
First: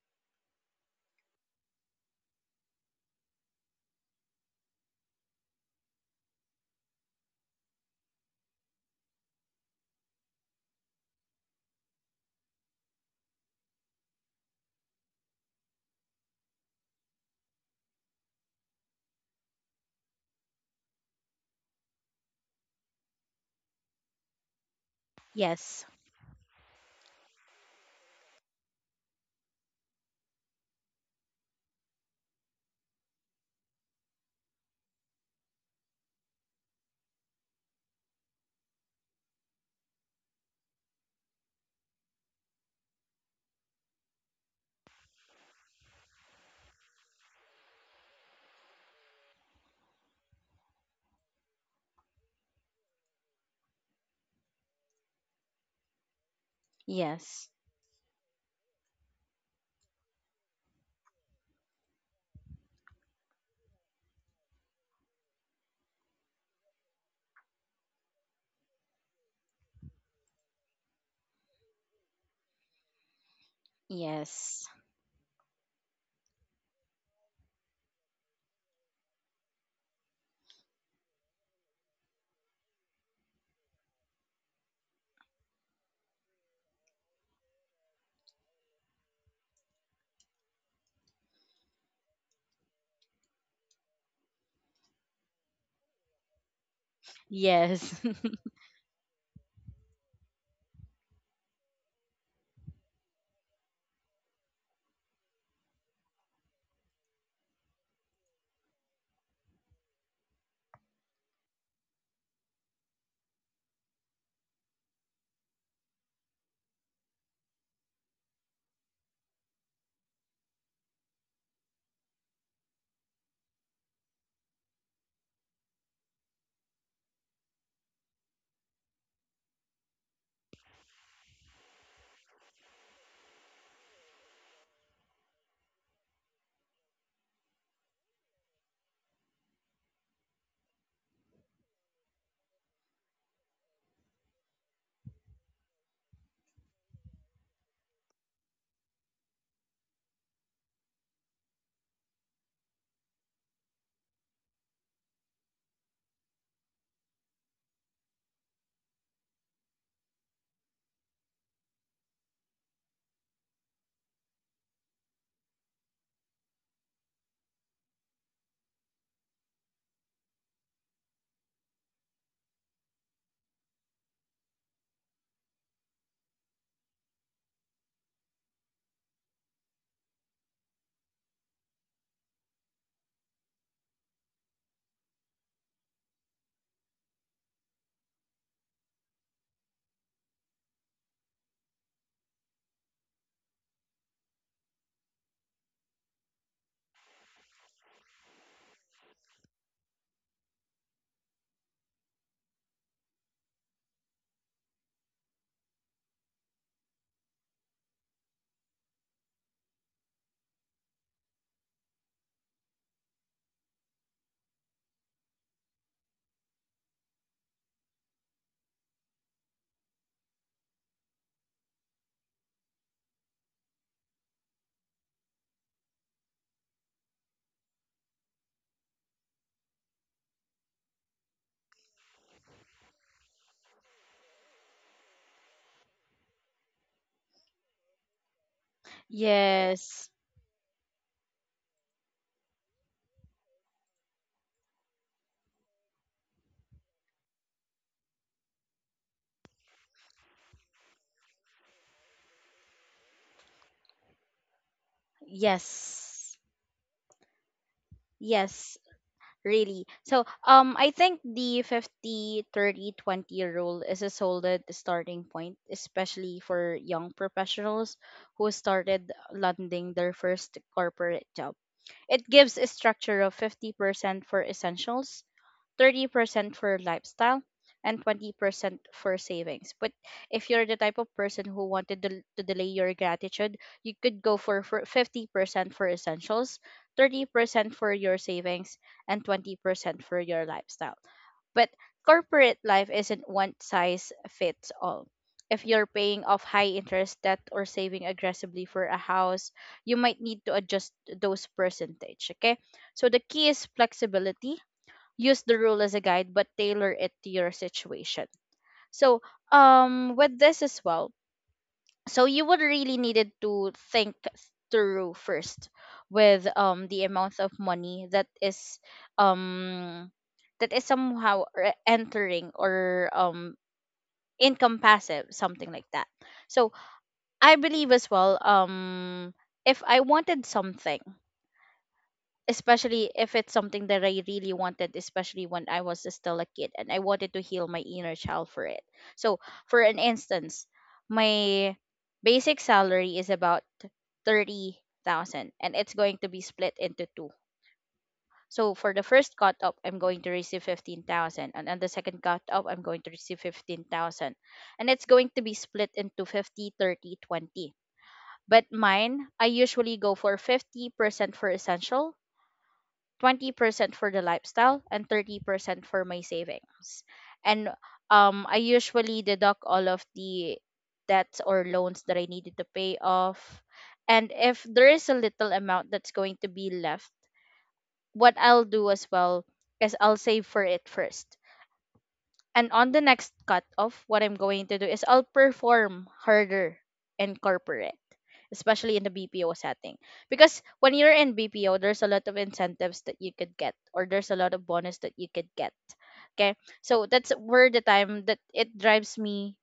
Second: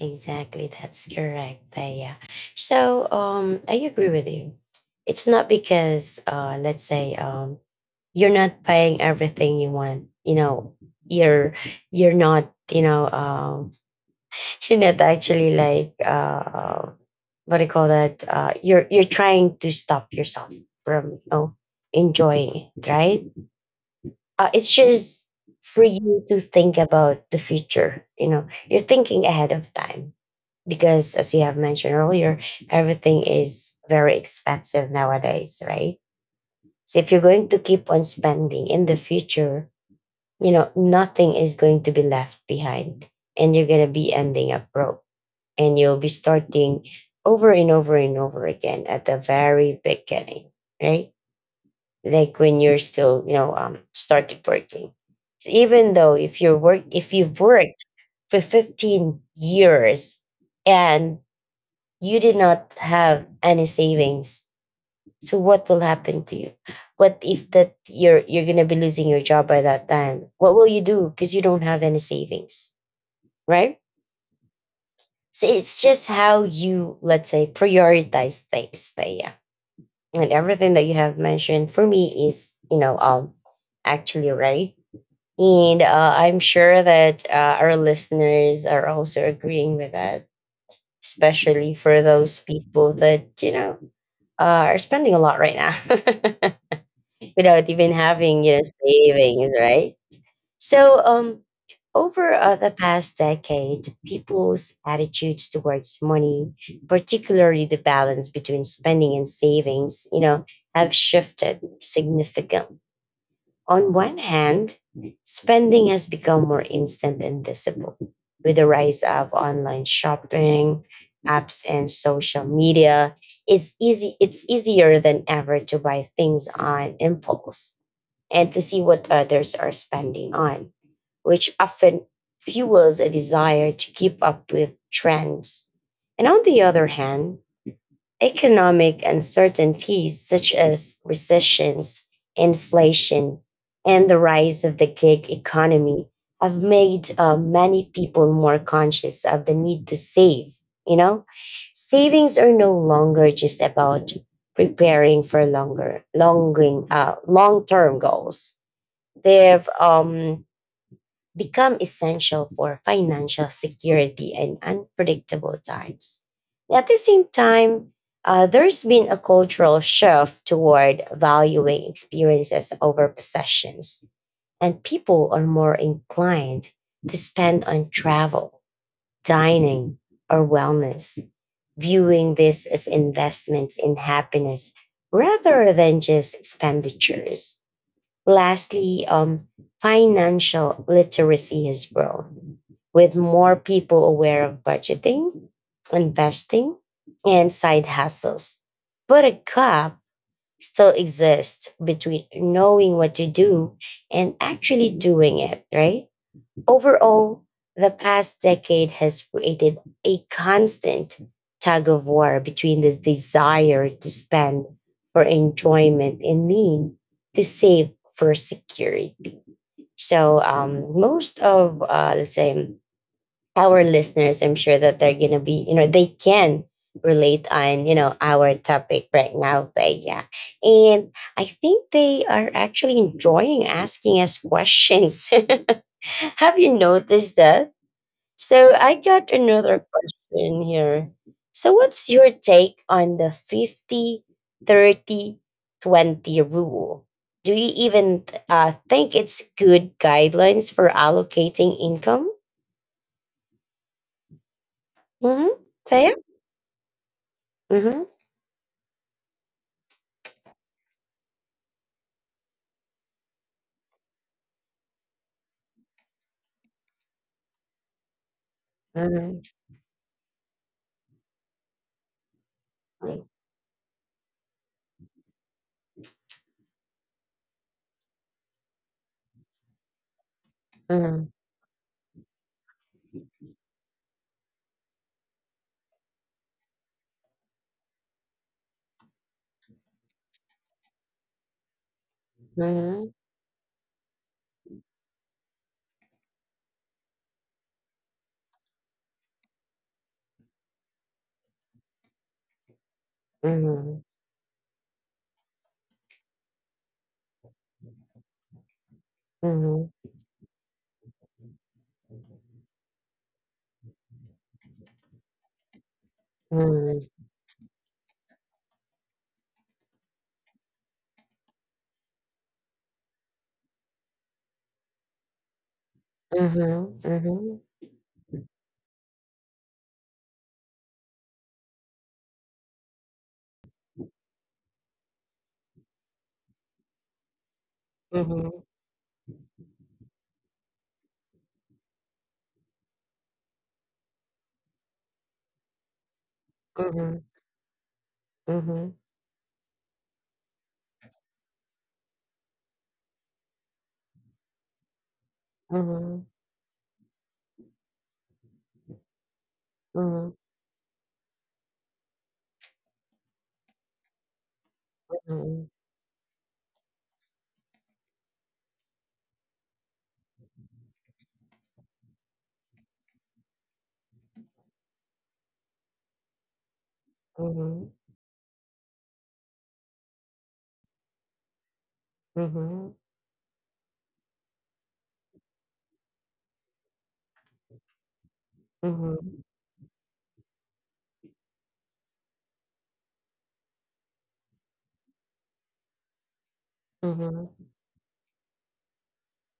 Speaker 1: Exactly, that's correct. Yeah. So, I agree with you. It's not because, let's say, you're not paying everything you want. You know, you're you're not. You know, you're not actually like, what do you call that? You're trying to stop yourself from, you know, enjoying it, right? It's just for
Speaker 2: Yes.
Speaker 1: you to think about the future. You know, you're thinking ahead of time because as you have mentioned earlier, everything is very expensive nowadays, right? So if you're going to keep on spending in the future, you know, nothing is going to be left behind, and you're going to be ending up broke, and you'll be starting over and over and over again at the very beginning, right? Like when you're still, you know, started working. So even though if you've
Speaker 2: Yes.
Speaker 1: worked for 15 years and you did not have any savings, so what will happen to you? What if that you're going to be losing your job by that time? What will you do because you don't have any savings, right?
Speaker 2: Yes.
Speaker 1: So it's just how you, let's say, prioritize things, yeah, and everything that you have mentioned for me is, you know, actually right. And I'm sure that our listeners are also agreeing with that, especially for those people that, you know, are spending a lot right now without even
Speaker 2: Yes.
Speaker 1: having, you know, savings, right? So, over the past decade, people's attitudes towards money, particularly the balance between spending and savings, you know, have shifted significantly. On one hand, spending has become more instant and visible with the rise of online shopping, apps, and social media. It's easy. It's easier than ever to buy things on impulse and to see what others are spending on, which often fuels a desire to keep up with trends. And on the other hand, economic uncertainties such as recessions, inflation, and the rise of the gig economy have made many people more conscious of the need to save. You know, savings are no longer just about preparing for long-term goals. They've become essential for financial security in unpredictable times. At the same time, there's been a cultural shift toward valuing experiences over possessions, and people are more inclined to spend on travel, dining, or wellness, viewing this as investments in happiness rather than just expenditures. Lastly, financial literacy has grown with more people aware of budgeting, investing, and side hustles. But a gap still exists between knowing what to do and actually doing it, right? Overall, the past decade has created a constant tug of war between this desire to spend for enjoyment and need to save for security. So, most of, let's say, our listeners, I'm sure that they're going to be, you know, they can relate on, you know, our topic right now, but yeah. And I think they are actually enjoying asking us questions. Have you noticed that? So I got another
Speaker 2: Yes.
Speaker 1: question here. So what's your take on the 50, 30, 20 rule? Do you even think it's good guidelines for allocating income? Mm-hmm. Thea?
Speaker 2: Yes.
Speaker 1: Mm-hmm.
Speaker 2: Yes. Really. So I think the 50, 30, 20 rule is a solid starting point, especially for young professionals who started
Speaker 1: Mm-hmm.
Speaker 2: landing their first corporate job. It gives a structure of 50% for essentials, 30% for lifestyle, and 20% for savings. But if you're the type
Speaker 1: Mm-hmm.
Speaker 2: of person who wanted to delay your gratitude, you could go for 50% for essentials, 30% for your savings, and 20% for your lifestyle. But corporate
Speaker 1: Mm-hmm.
Speaker 2: life isn't one size fits all. If you're paying off high interest debt or saving aggressively for a house, you might need to adjust those percentage, okay? So the key is flexibility. Use the rule as a guide but tailor it to your situation. So
Speaker 1: Mm-hmm.
Speaker 2: with this as well, so you would really needed to think through first
Speaker 1: Mm-hmm.
Speaker 2: with the
Speaker 1: Mm-hmm.
Speaker 2: amount of money that is um somehow entering, or income passive, something like that. So
Speaker 1: Mm-hmm.
Speaker 2: I believe as well, if I wanted something, especially if it's something that I really wanted, especially when I was still a kid and I wanted to heal my inner
Speaker 1: Mm-hmm.
Speaker 2: child for it. So, for an instance, my basic salary is about 30,000 and it's going to be split
Speaker 1: Mm-hmm.
Speaker 2: into two.
Speaker 1: Mm-hmm.
Speaker 2: So, for the first cut up, I'm going to receive 15,000, and on the second cut up, I'm going to receive 15,000, and it's going to be split
Speaker 1: Mm-hmm.
Speaker 2: into 50, 30, 20. But mine, I usually go
Speaker 1: Mm-hmm.
Speaker 2: for 50% for essential, 20% for the lifestyle, and 30% for my savings. And I usually deduct all of the debts or loans that I needed to pay off. And if there is a little amount that's going to be left,
Speaker 1: Mm-hmm.
Speaker 2: what I'll do as well is I'll save for it first. And
Speaker 1: Mm-hmm.
Speaker 2: on the next cut off, what I'm going to do is I'll perform harder in corporate, especially in the BPO setting. Because when you're in BPO, there's a lot of incentives that you could get, or there's a lot of bonus that you could get. Okay. So that's
Speaker 1: Mm-hmm.
Speaker 2: where the time that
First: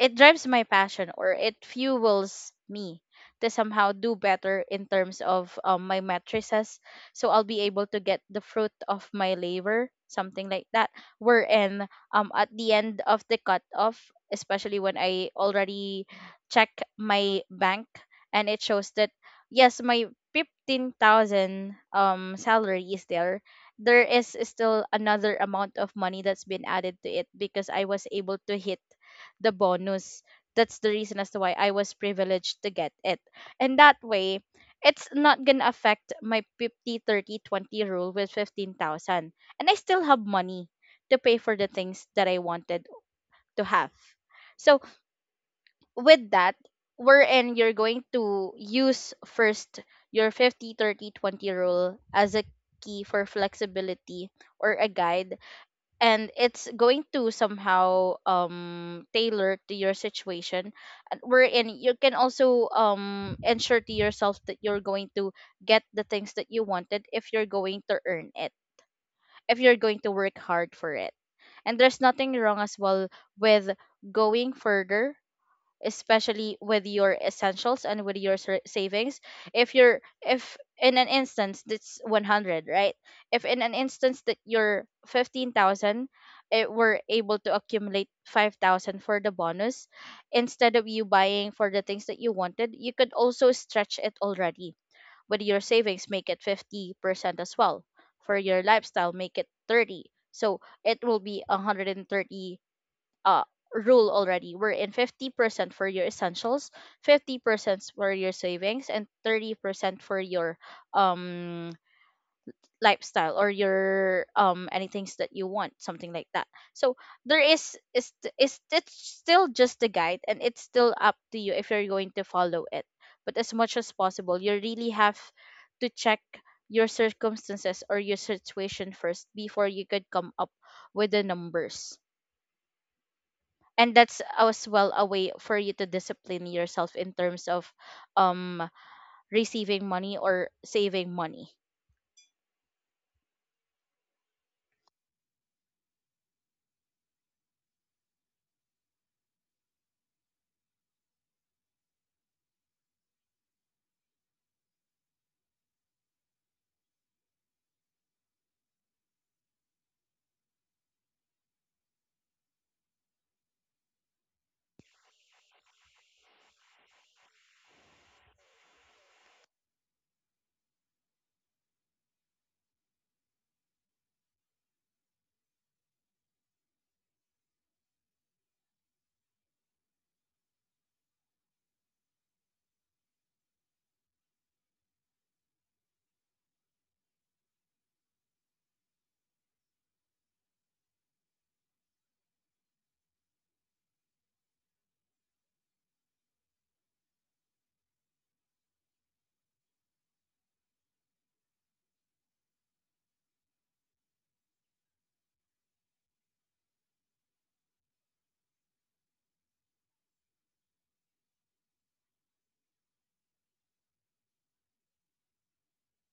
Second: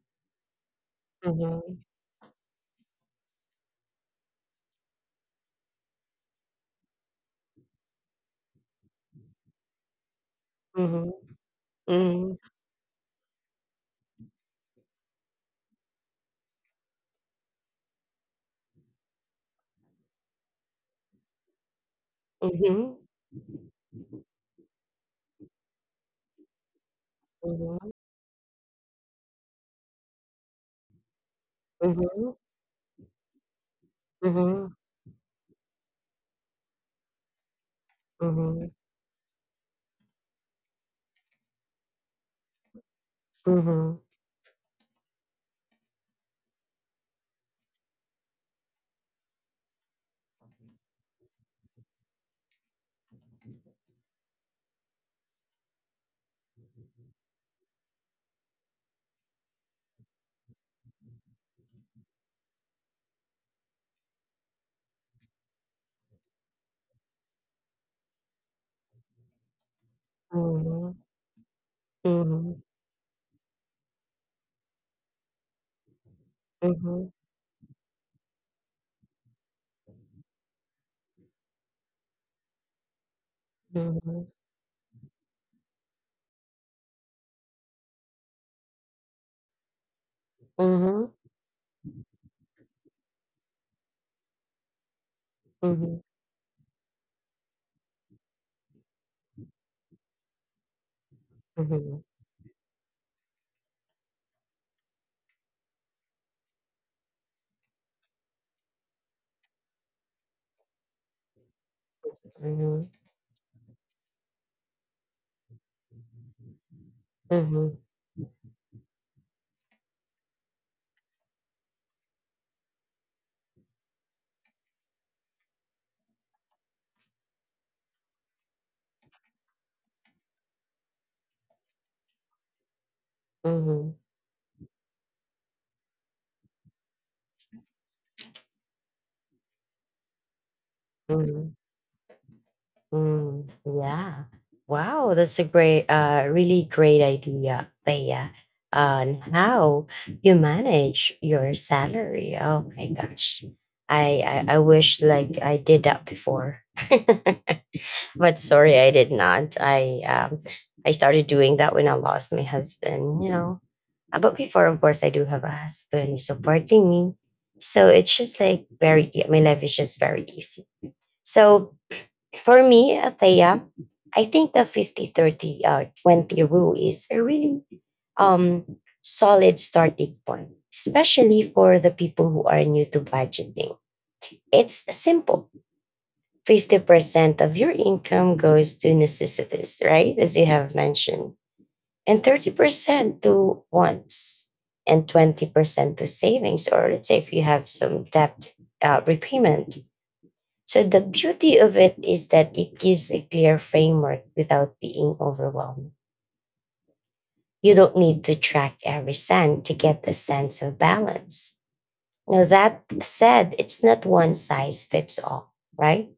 Speaker 2: it drives my passion, or it
Speaker 1: Mm-hmm.
Speaker 2: fuels me to somehow do better in terms of my matrices, so I'll be able to get the fruit of my labor, something like that,
Speaker 1: Mhm,
Speaker 2: wherein
Speaker 1: mhm,
Speaker 2: at the end of the cutoff, especially when I already check my bank and it shows that yes, my 15,000 salary
Speaker 1: mhm,
Speaker 2: is there, there is still another amount of money that's been added to it because I
Speaker 1: mhm,
Speaker 2: was able to hit the bonus. That's the reason as to why I was
Speaker 1: mhm,
Speaker 2: privileged to get it. And that way,
Speaker 1: mhm,
Speaker 2: it's not going to affect my 50/30/20 rule with
Speaker 1: mhm,
Speaker 2: 15,000. And I still have money to pay for the things that I wanted
Speaker 1: mhm,
Speaker 2: to have.
Speaker 1: mhm,
Speaker 2: So, with that, wherein you're going to use first your 50/30/20 rule as a key for flexibility or a guide, and it's going to somehow tailor to your situation, and wherein you can also ensure to yourself that you're going to get the things that you wanted, if you're going to earn it, if you're going to work hard
Speaker 1: mhm,
Speaker 2: for it. And there's nothing
Speaker 1: mhm,
Speaker 2: wrong as well with going further, especially with
Speaker 1: mhm,
Speaker 2: your essentials and with your savings, if in an instance that's 100, right, if in an
Speaker 1: mhm,
Speaker 2: instance that you're 15,000, it were able to accumulate 5000 for the bonus, instead of you
Speaker 1: mhm,
Speaker 2: buying for the things that you wanted, you could also stretch it already. With your
Speaker 1: mhm, mhm,
Speaker 2: savings, make it 50% as well. For your lifestyle, make it 30. So it will be 130 uh rule already, we're in 50% for your essentials, 50% for your savings, and 30% for your um
Speaker 1: mhm,
Speaker 2: lifestyle, or your anything that you want, something like that. So there
Speaker 1: mhm,
Speaker 2: is it's still just a guide, and it's still up to you if you're going to follow it. But as much as possible, you really have to check your circumstances or your situation first before you could come up with the numbers.
Speaker 1: mhm,
Speaker 2: And that's as well a way for you to discipline yourself in terms of um receiving money or saving
Speaker 1: mhm.
Speaker 2: money.
Speaker 1: Yeah. Wow, that's a great, really great idea, Thea, on how you manage your salary. Oh my gosh. I wish like I did that before. But sorry, I did not. I started doing that when I lost my husband. You know, but before, of course, I do have a husband who's supporting me. So it's just like my life is just very easy. So for me, Athea, I think the 50 30 20 rule is a really um solid starting point, especially for the people who are new to budgeting. It's simple. 50% of your income goes to necessities, right? As you have mentioned, and 30% to wants, and 20% to savings, or let's say if you have some debt repayment. So the beauty of it is that it gives a clear framework without being overwhelmed. You don't need to track every cent to get a sense of balance. Now, that said, it's not one size fits all, right?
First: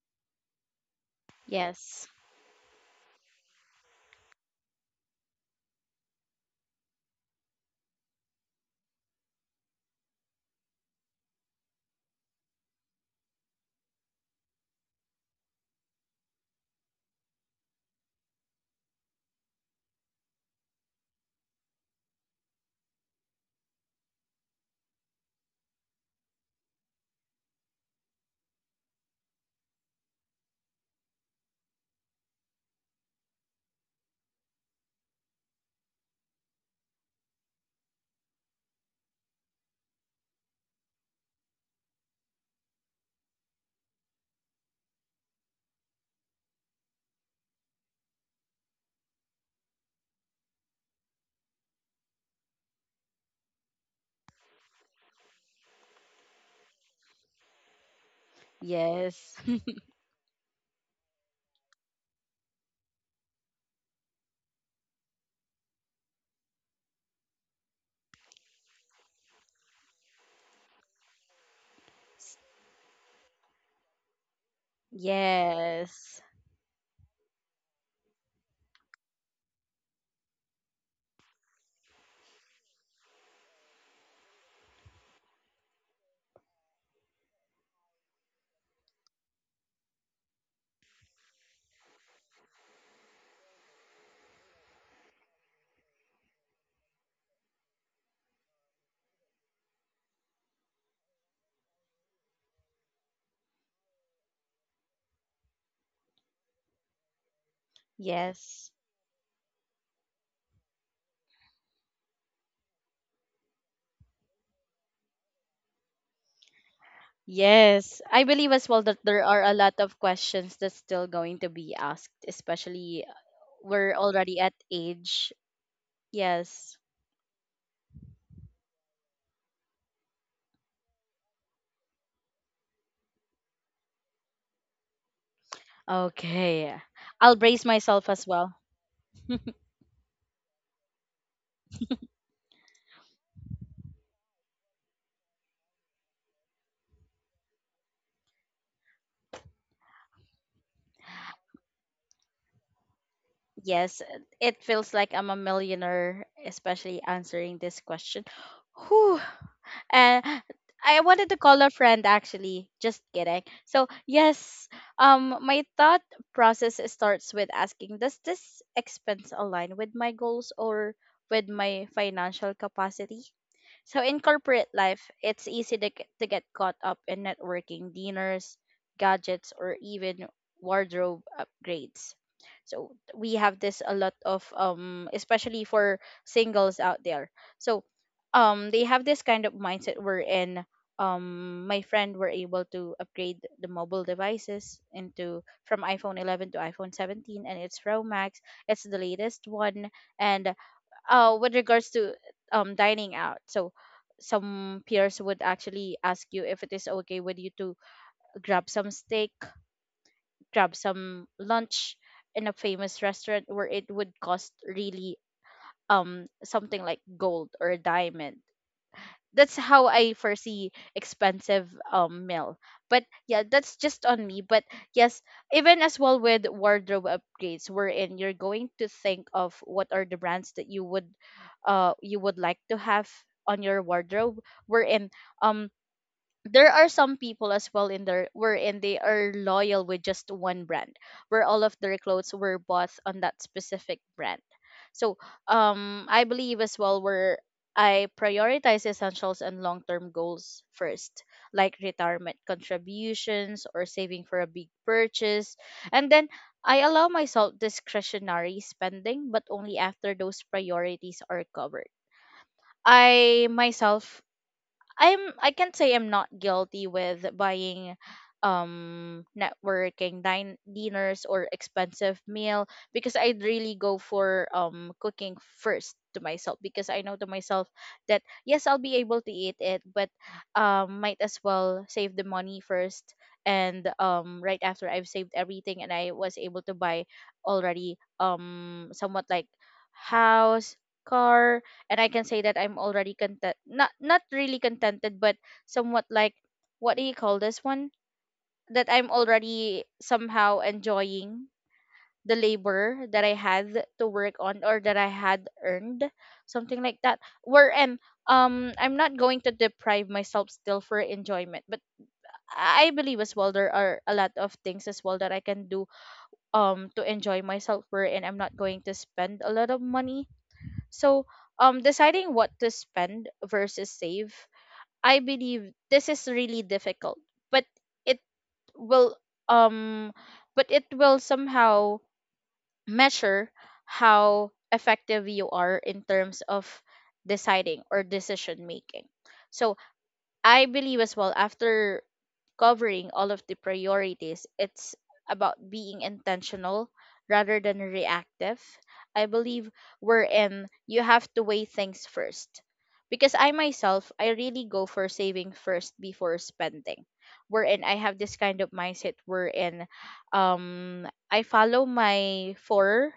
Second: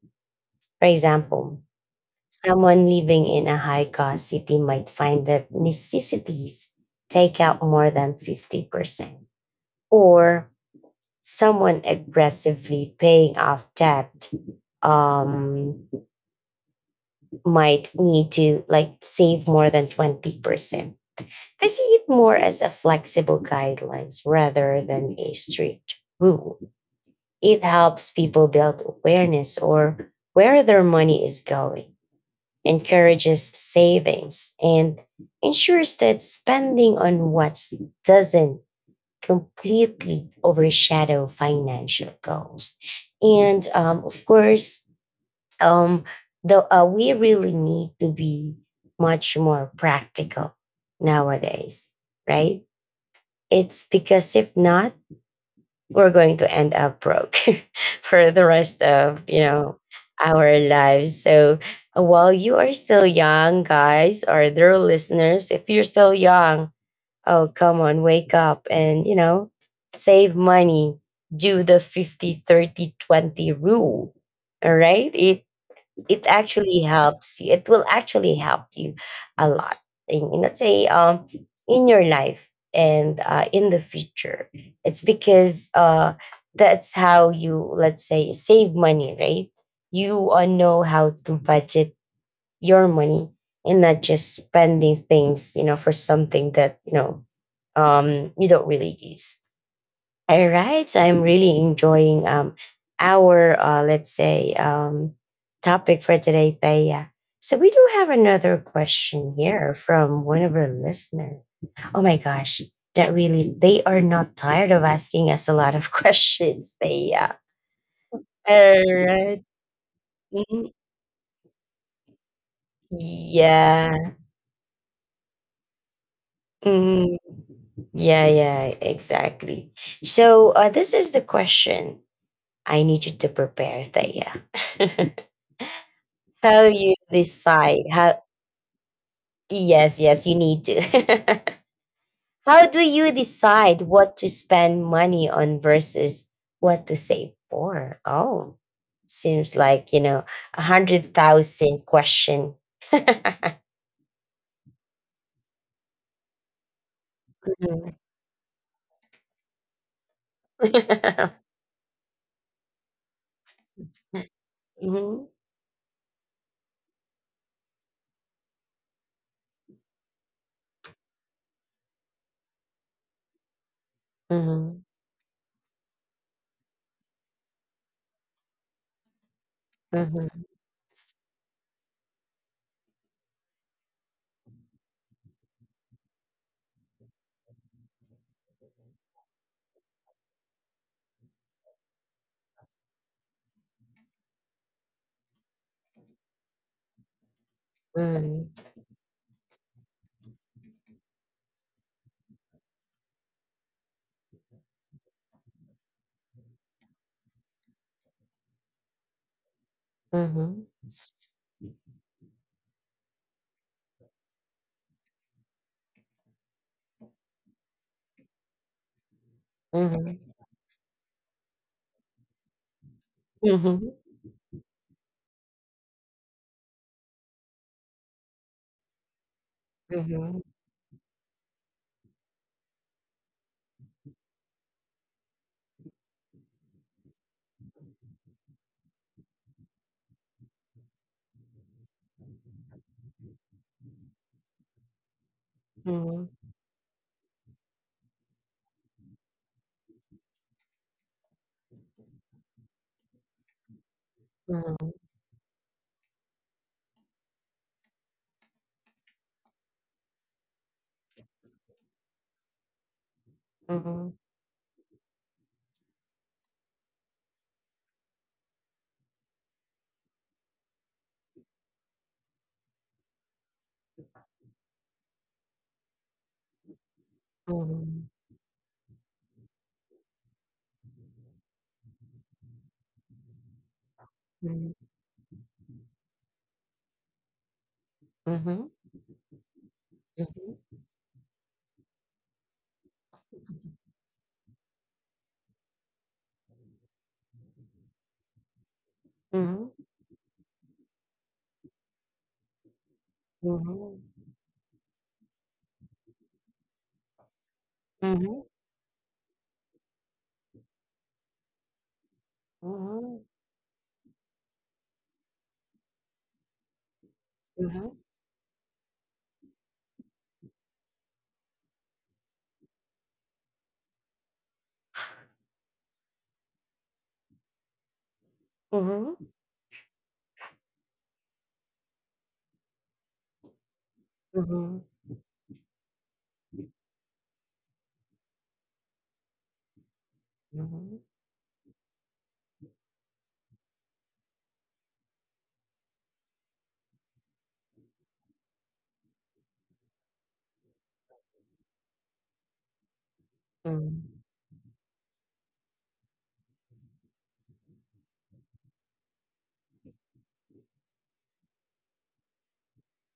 Speaker 1: For example,
Speaker 2: Yes.
Speaker 1: someone living in a high cost city might find that necessities take out more than 50%. Or someone aggressively paying off debt um, might need to like save more than 20%. I see it more as a flexible guidelines rather than a strict rule. It helps people build awareness or where their money is going, encourages savings, and ensures that spending on what doesn't completely overshadow financial goals. And of course, um, we really need to be much more practical nowadays, right? It's because if not, we're going to end up broke for the rest of,
Speaker 2: Yes.
Speaker 1: you know, our lives. So while you are still young guys, or their listeners, if you're still young, oh come on, wake up and, you know, save money. Do the 50 30 20 rule, all right? it
Speaker 2: Yes.
Speaker 1: it actually helps you. It will actually help you a lot in, let's say in your life and in the future. It's because that's how you, let's say, save money, right? You know how to budget your money and not just spending things, you know, for something that you know you don't really use. All right. So I'm really enjoying our let's say topic for today, Thea. So we do have another
Speaker 2: Yes.
Speaker 1: question here from one of our listeners. Oh my gosh, that really they are not tired of asking us a lot of questions, Thea.
Speaker 2: Yes. I believe as well
Speaker 1: All
Speaker 2: that there
Speaker 1: right.
Speaker 2: are a lot of questions
Speaker 1: Mhm.
Speaker 2: that's still going to be asked, especially we're
Speaker 1: Yeah.
Speaker 2: already at age. Yes.
Speaker 1: Mhm. Yeah, yeah, exactly. So this is the question. I need you to prepare, Thea. how
Speaker 2: Okay.
Speaker 1: you
Speaker 2: I'll brace
Speaker 1: decide
Speaker 2: myself
Speaker 1: how
Speaker 2: as well.
Speaker 1: Yes, yes, you need to. How do you decide what to spend money on versus what to save for? Oh, seems like, you know, 100,000 question. Mhm.
Speaker 2: Yes, it feels like I'm a millionaire, especially answering this question. Whew. And I wanted to call a friend, actually. Just kidding. So yes,
Speaker 1: Mhm,
Speaker 2: my thought process starts with asking, does this expense align with my goals or with my financial capacity? So in corporate
Speaker 1: mhm,
Speaker 2: life, it's easy to get caught up in networking dinners, gadgets, or even
Speaker 1: mhm,
Speaker 2: wardrobe upgrades. So we have this a lot of especially for singles out there. So they have this kind of mindset wherein my friend were able to upgrade the mobile devices into from iPhone 11 to iPhone 17, and it's Pro Max. It's the latest one, and with regards to dining out, so some peers would actually ask you if it is okay with you to grab some steak,
Speaker 1: mhm,
Speaker 2: grab
Speaker 1: mhm,
Speaker 2: some lunch in a famous restaurant where it would cost really something like gold or a diamond, that's how
Speaker 1: mhm, mhm,
Speaker 2: I foresee expensive meal. But yeah, that's just on me. But yes, even as well with wardrobe upgrades, wherein you're going to think of what are the
Speaker 1: mhm,
Speaker 2: brands that you would like to have on your wardrobe. Wherein um there are some people as well in there wherein they are loyal with just one brand where all of their clothes were bought on that specific brand. So
Speaker 1: mhm,
Speaker 2: I believe as well where I prioritize essentials and long-term goals first, like retirement contributions or saving for a
Speaker 1: mhm,
Speaker 2: big
Speaker 1: mhm,
Speaker 2: purchase, and then I allow myself discretionary spending but only after those priorities are covered.
Speaker 1: mhm,
Speaker 2: I myself, I can't say I'm not guilty with buying networking dinners or expensive meal, because I'd really go for cooking first to myself, because I know to myself that yes, I'll be able to eat it, but might as well save the money first. And right after I've saved everything and I was able to buy already,
Speaker 1: mhm, mhm, mhm,
Speaker 2: somewhat like
Speaker 1: mhm,
Speaker 2: house, car, and I can say that I'm already content, not really contented but somewhat like, what do you call this one, that I'm already somehow enjoying the labor that I had
Speaker 1: mhm,
Speaker 2: to work on or that I had earned, something like that. Wherein
Speaker 1: mhm,
Speaker 2: I'm not going to deprive myself still for enjoyment, but I believe
Speaker 1: mhm,
Speaker 2: as well there are a lot of things as well that I can do to enjoy myself,
Speaker 1: mhm,
Speaker 2: wherein I'm not going to spend a lot of money. So, deciding what to spend versus save, I believe this is really difficult, but it will
Speaker 1: mhm.
Speaker 2: um, but it will somehow measure how
Speaker 1: Mhm,
Speaker 2: effective you are in terms of deciding or decision making. So I
Speaker 1: mhm,
Speaker 2: believe as well, after covering all of the priorities, it's about being intentional rather than reactive. I believe, wherein you have to weigh things first. Because I myself,
Speaker 1: mhm,
Speaker 2: I really go for saving first before spending. Wherein I have this kind of mindset wherein I follow my four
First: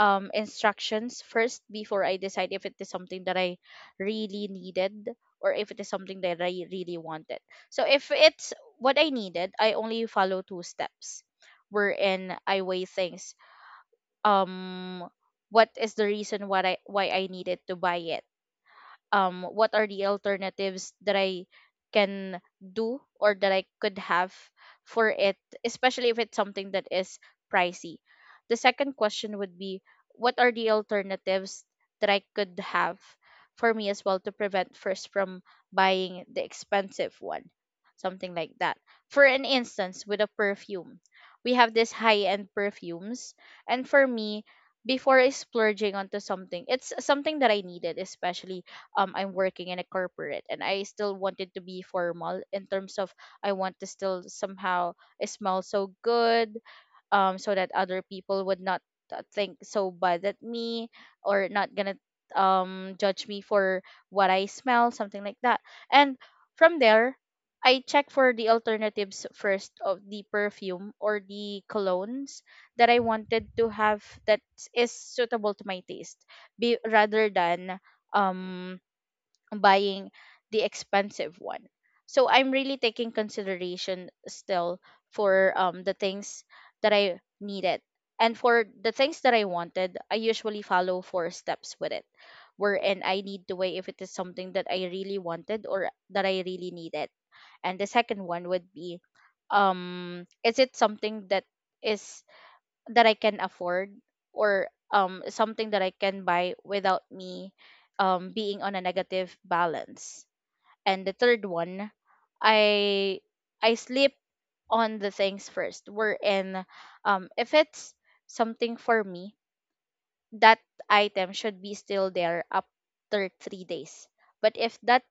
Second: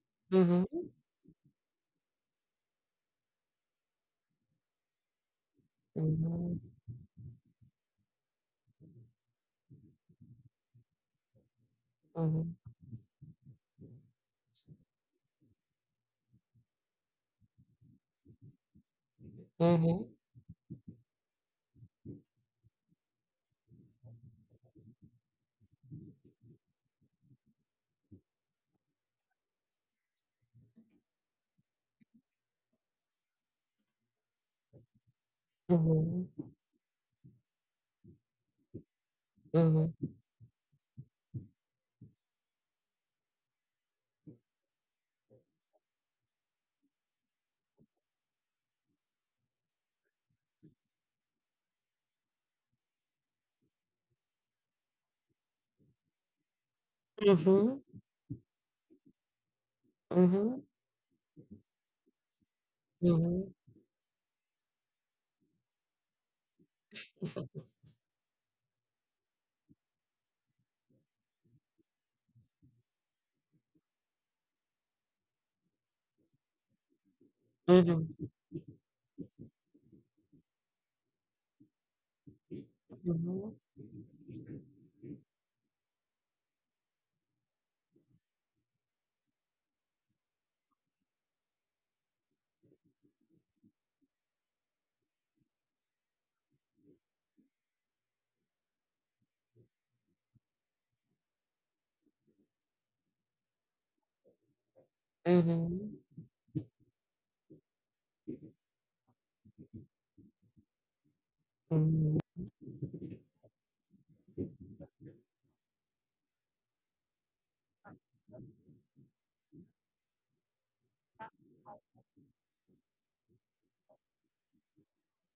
Speaker 1: mhm,
Speaker 2: instructions first before I decide if it is something that I really needed or if it is something that
Speaker 1: mhm,
Speaker 2: I really wanted. So if it's what I needed, I only follow two steps
Speaker 1: mhm,
Speaker 2: wherein
Speaker 1: mhm,
Speaker 2: I weigh things. Um what is the reason why I needed to buy it? What are the alternatives that I can do or that I could have for it, especially if it's something that is pricey? The second question would be, what are the alternatives that I could have for me as well to prevent first from
Speaker 1: mhm,
Speaker 2: buying
Speaker 1: mhm,
Speaker 2: the expensive one, something like that. For an
Speaker 1: mhm,
Speaker 2: instance, with a perfume, we have these high end perfumes, and for me, before I splurging onto something, it's something that I needed, especially I'm working in a corporate and I still wanted to be formal in terms of, I want to still somehow smell so good
Speaker 1: mhm,
Speaker 2: so
Speaker 1: mhm,
Speaker 2: that other people would not think so bad at
Speaker 1: mhm,
Speaker 2: me, or not gonna judge me for what I smell, something like that. And from there, I check for the alternatives first of the perfume or the colognes that I wanted to have that is suitable to my taste, be rather than
Speaker 1: mhm,
Speaker 2: um buying the expensive one. So I'm really taking consideration still for the things that I needed. And for the things that I wanted, I usually follow four steps with it, wherein I need to weigh if it is something that I really wanted or that I really needed. And the second one would be, is it something that is, that I can afford, or
Speaker 1: mhm,
Speaker 2: something that I can buy without me being on a negative balance. And the third
Speaker 1: mhm,
Speaker 2: one, I I sleep on the things first. We're in if it's something for me, that item should be still there after 3 days. But if that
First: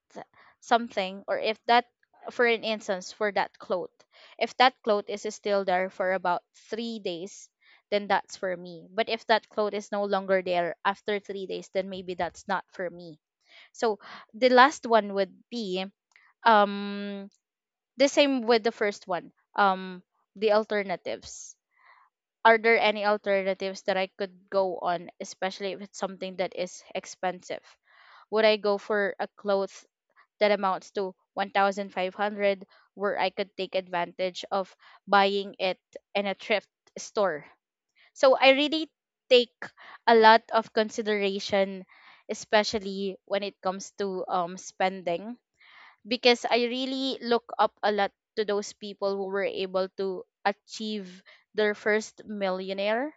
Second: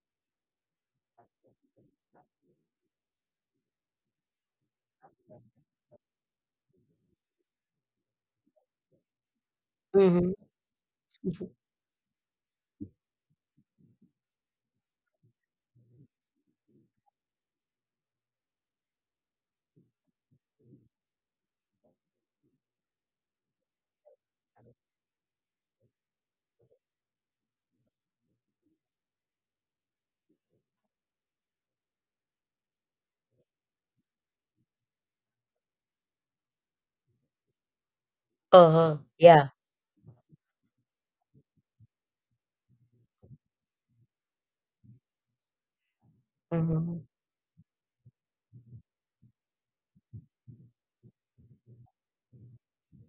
Speaker 2: something, or if that, for an instance, for that cloth, if that cloth is still there for about 3 days, then that's for me. But if that cloth is no
Speaker 1: mhm.
Speaker 2: longer there after 3 days, then maybe that's not for me. So the last one would be um the same with the first one. The alternatives, are there any alternatives that I could go on, especially if it's something that is expensive? Would I go for a cloth that amounts to 1,500, where I could take advantage of buying it in a thrift store? So I really
Speaker 1: Uh-huh. Yeah.
Speaker 2: take a lot of consideration, especially when it comes to spending, because I
Speaker 1: Mhm,
Speaker 2: really look up a lot to those people who were able to achieve their first millionaire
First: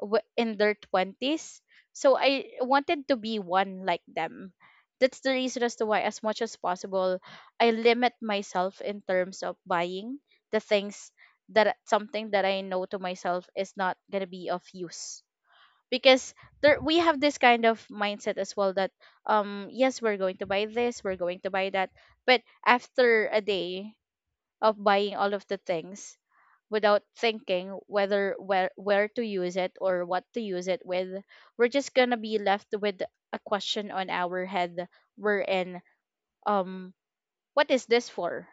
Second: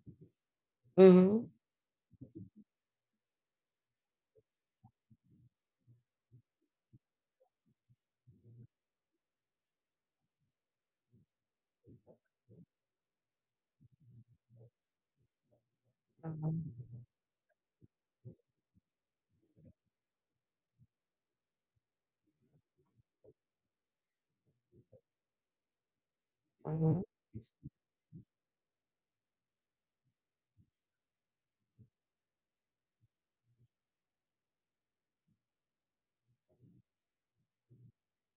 Speaker 2: in their
Speaker 1: mhm,
Speaker 2: 20s. So I wanted to be one like them. That's the reason as to why, as much as possible, I limit myself in terms of buying the things that, something that I know to myself is not gonna be of use. Because
Speaker 1: mhm,
Speaker 2: there we have this kind of mindset as well, that yes, we're going to buy this, we're going to buy that, but after a day of buying all of the things without
Speaker 1: mhm,
Speaker 2: thinking whether where to use it or what to use it with, we're just gonna be left with a question on our head, we're in um what is this for.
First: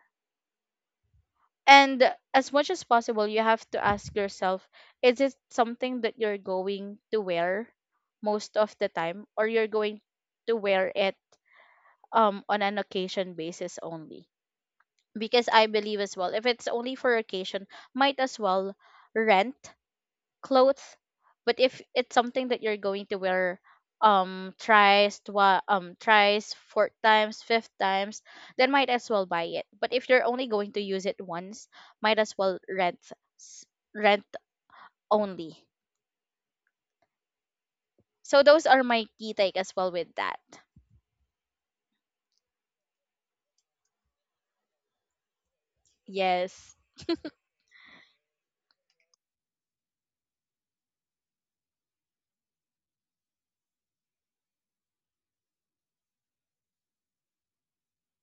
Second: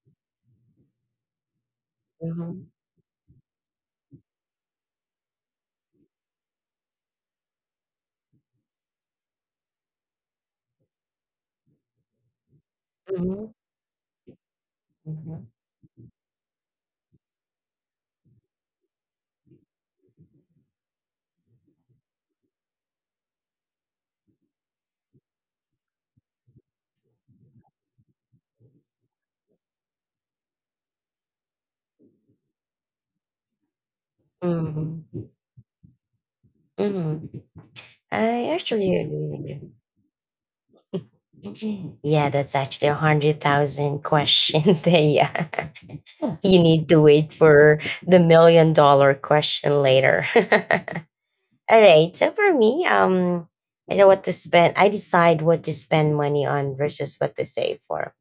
Speaker 2: And as
Speaker 1: mhm,
Speaker 2: much as possible, you have to ask yourself, is it something that you're going to wear most of the time, or you're going to wear it on an occasion
Speaker 1: mhm,
Speaker 2: basis only? Because I believe as well, if it's only for occasion, might as well rent clothes. But if it's something that you're going to wear twice, thrice, four times, fifth times, then might as well buy it. But if you're only going to use it once, might as well rent s- rent
Speaker 1: mhm,
Speaker 2: only.
Speaker 1: mhm, mhm.
Speaker 2: So
Speaker 1: I
Speaker 2: those are
Speaker 1: actually
Speaker 2: my
Speaker 1: agree
Speaker 2: key take
Speaker 1: with
Speaker 2: as well with that.
Speaker 1: you. Yeah, that's actually 100,000 question. there. Yeah. You
Speaker 2: Yes.
Speaker 1: need to wait for the million dollar question later. All right. So for me, I know what to spend. I decide what to spend money on versus what to save for.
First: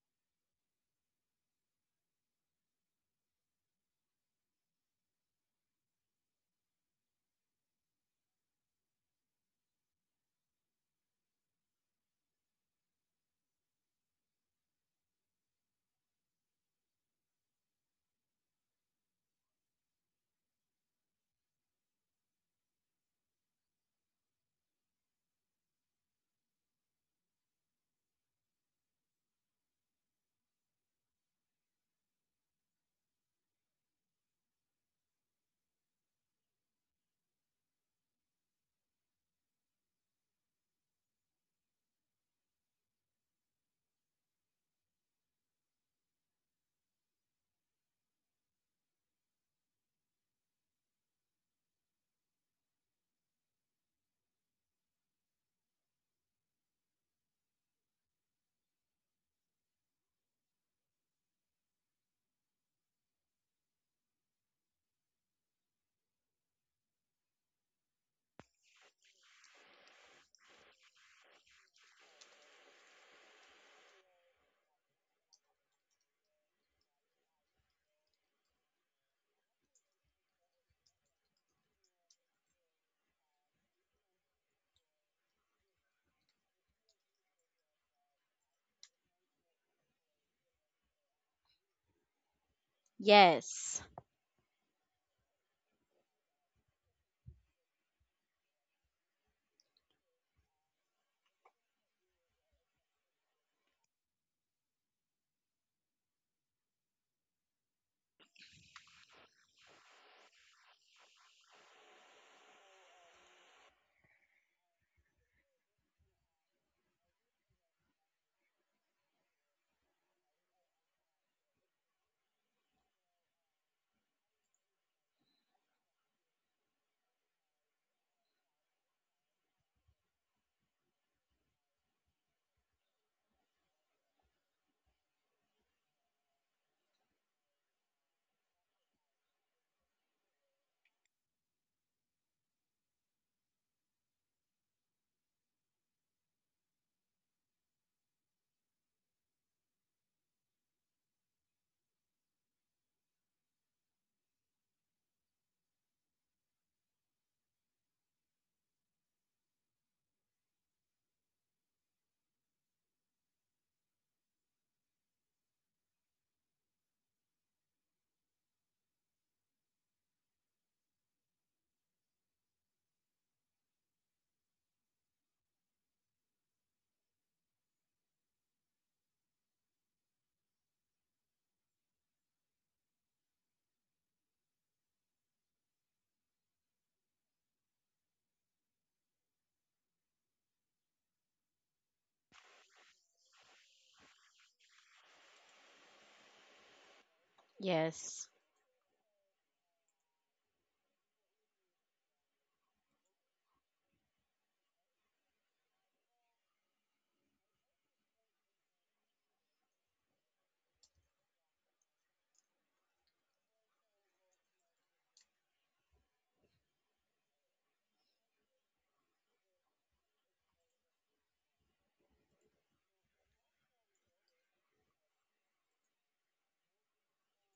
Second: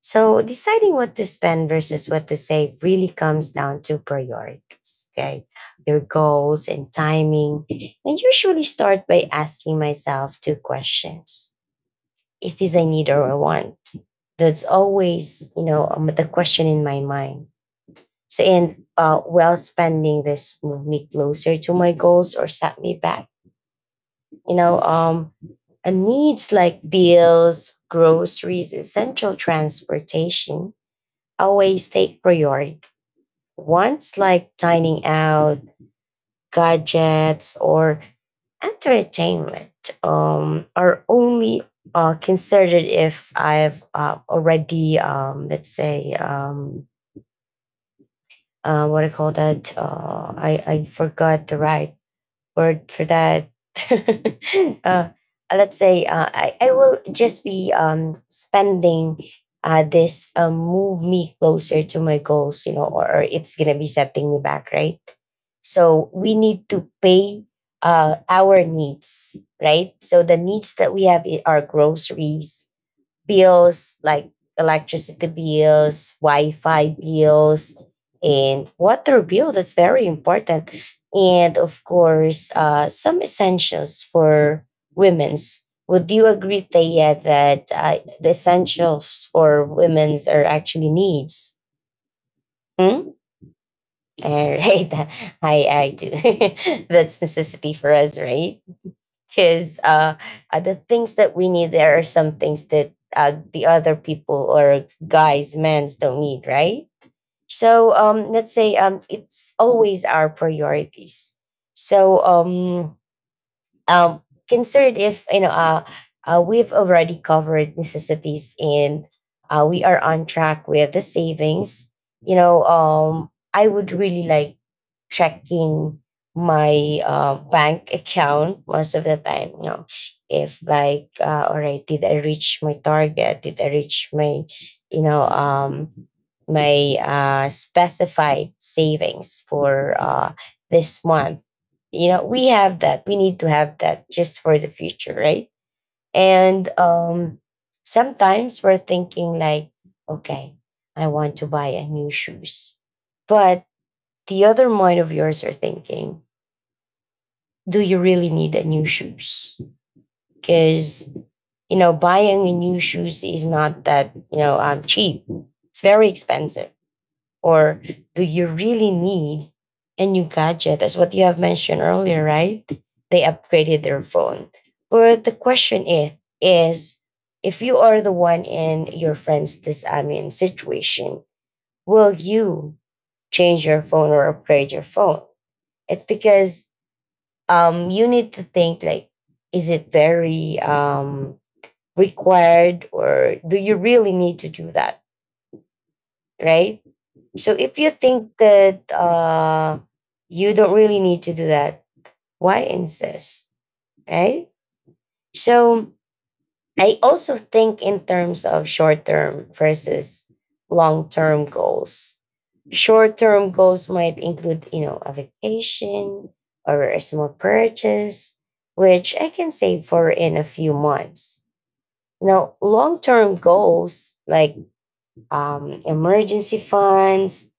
Speaker 1: So deciding what to spend versus what to save really comes down to priorities. Okay. Your goals and timing. I usually start by asking myself two questions. Is this a need or a want? That's always, you know, the question in my mind. So, and well, spending this moved me closer to my goals or set me back. You know, and needs like bills, groceries, essential transportation always take priority. Wants like dining out, gadgets, or entertainment are only considered if I've already, let's say, what I call that. I forgot the right word for that. uh, let's say I will just be spending this move me closer to my goals, you know, or it's going to be setting me back, right? So we need to pay our needs, right? So the needs that we have are groceries, bills like electricity bills, Wi-Fi bills, and water bill. That's very important, and of course, some essentials for women's. Would you agree, Taya, that the essentials for women's are actually needs? Hmm?
Speaker 2: Yes.
Speaker 1: All right, I do. That's necessity for us, right? because the things that we need, there are some things that the other people or guys men's don't need, right? So let's say it's always our priorities. So um, considered if you know we've already covered necessities and we are on track with the savings, you know I would really like checking my bank account most of the time. You know, if like, all right, did I reach my target? Did I reach my, you know, um, my specified savings for this month? You know, we have that. We need to have that just for the future, right? And sometimes we're thinking like, okay, I want to buy a new shoes, but the other mind of yours are thinking, do you really need a new shoes? Because you know, buying a new shoes is not that cheap. It's very expensive. Or do you really need a new gadget? That's what you have mentioned earlier, right? They upgraded their phone. But the question is if you are the one in your friend's this situation, will you change your phone or upgrade your phone? It's because you need to think like is it very required or do you really need to do that, right? So if you
Speaker 2: Yes.
Speaker 1: think that you don't really need to do that, why insist, right? So I also think in terms of short term versus long term goals. Short term goals might include, you know, a vacation or a small purchase, which I can save for in a few months. Now, long term goals like emergency funds,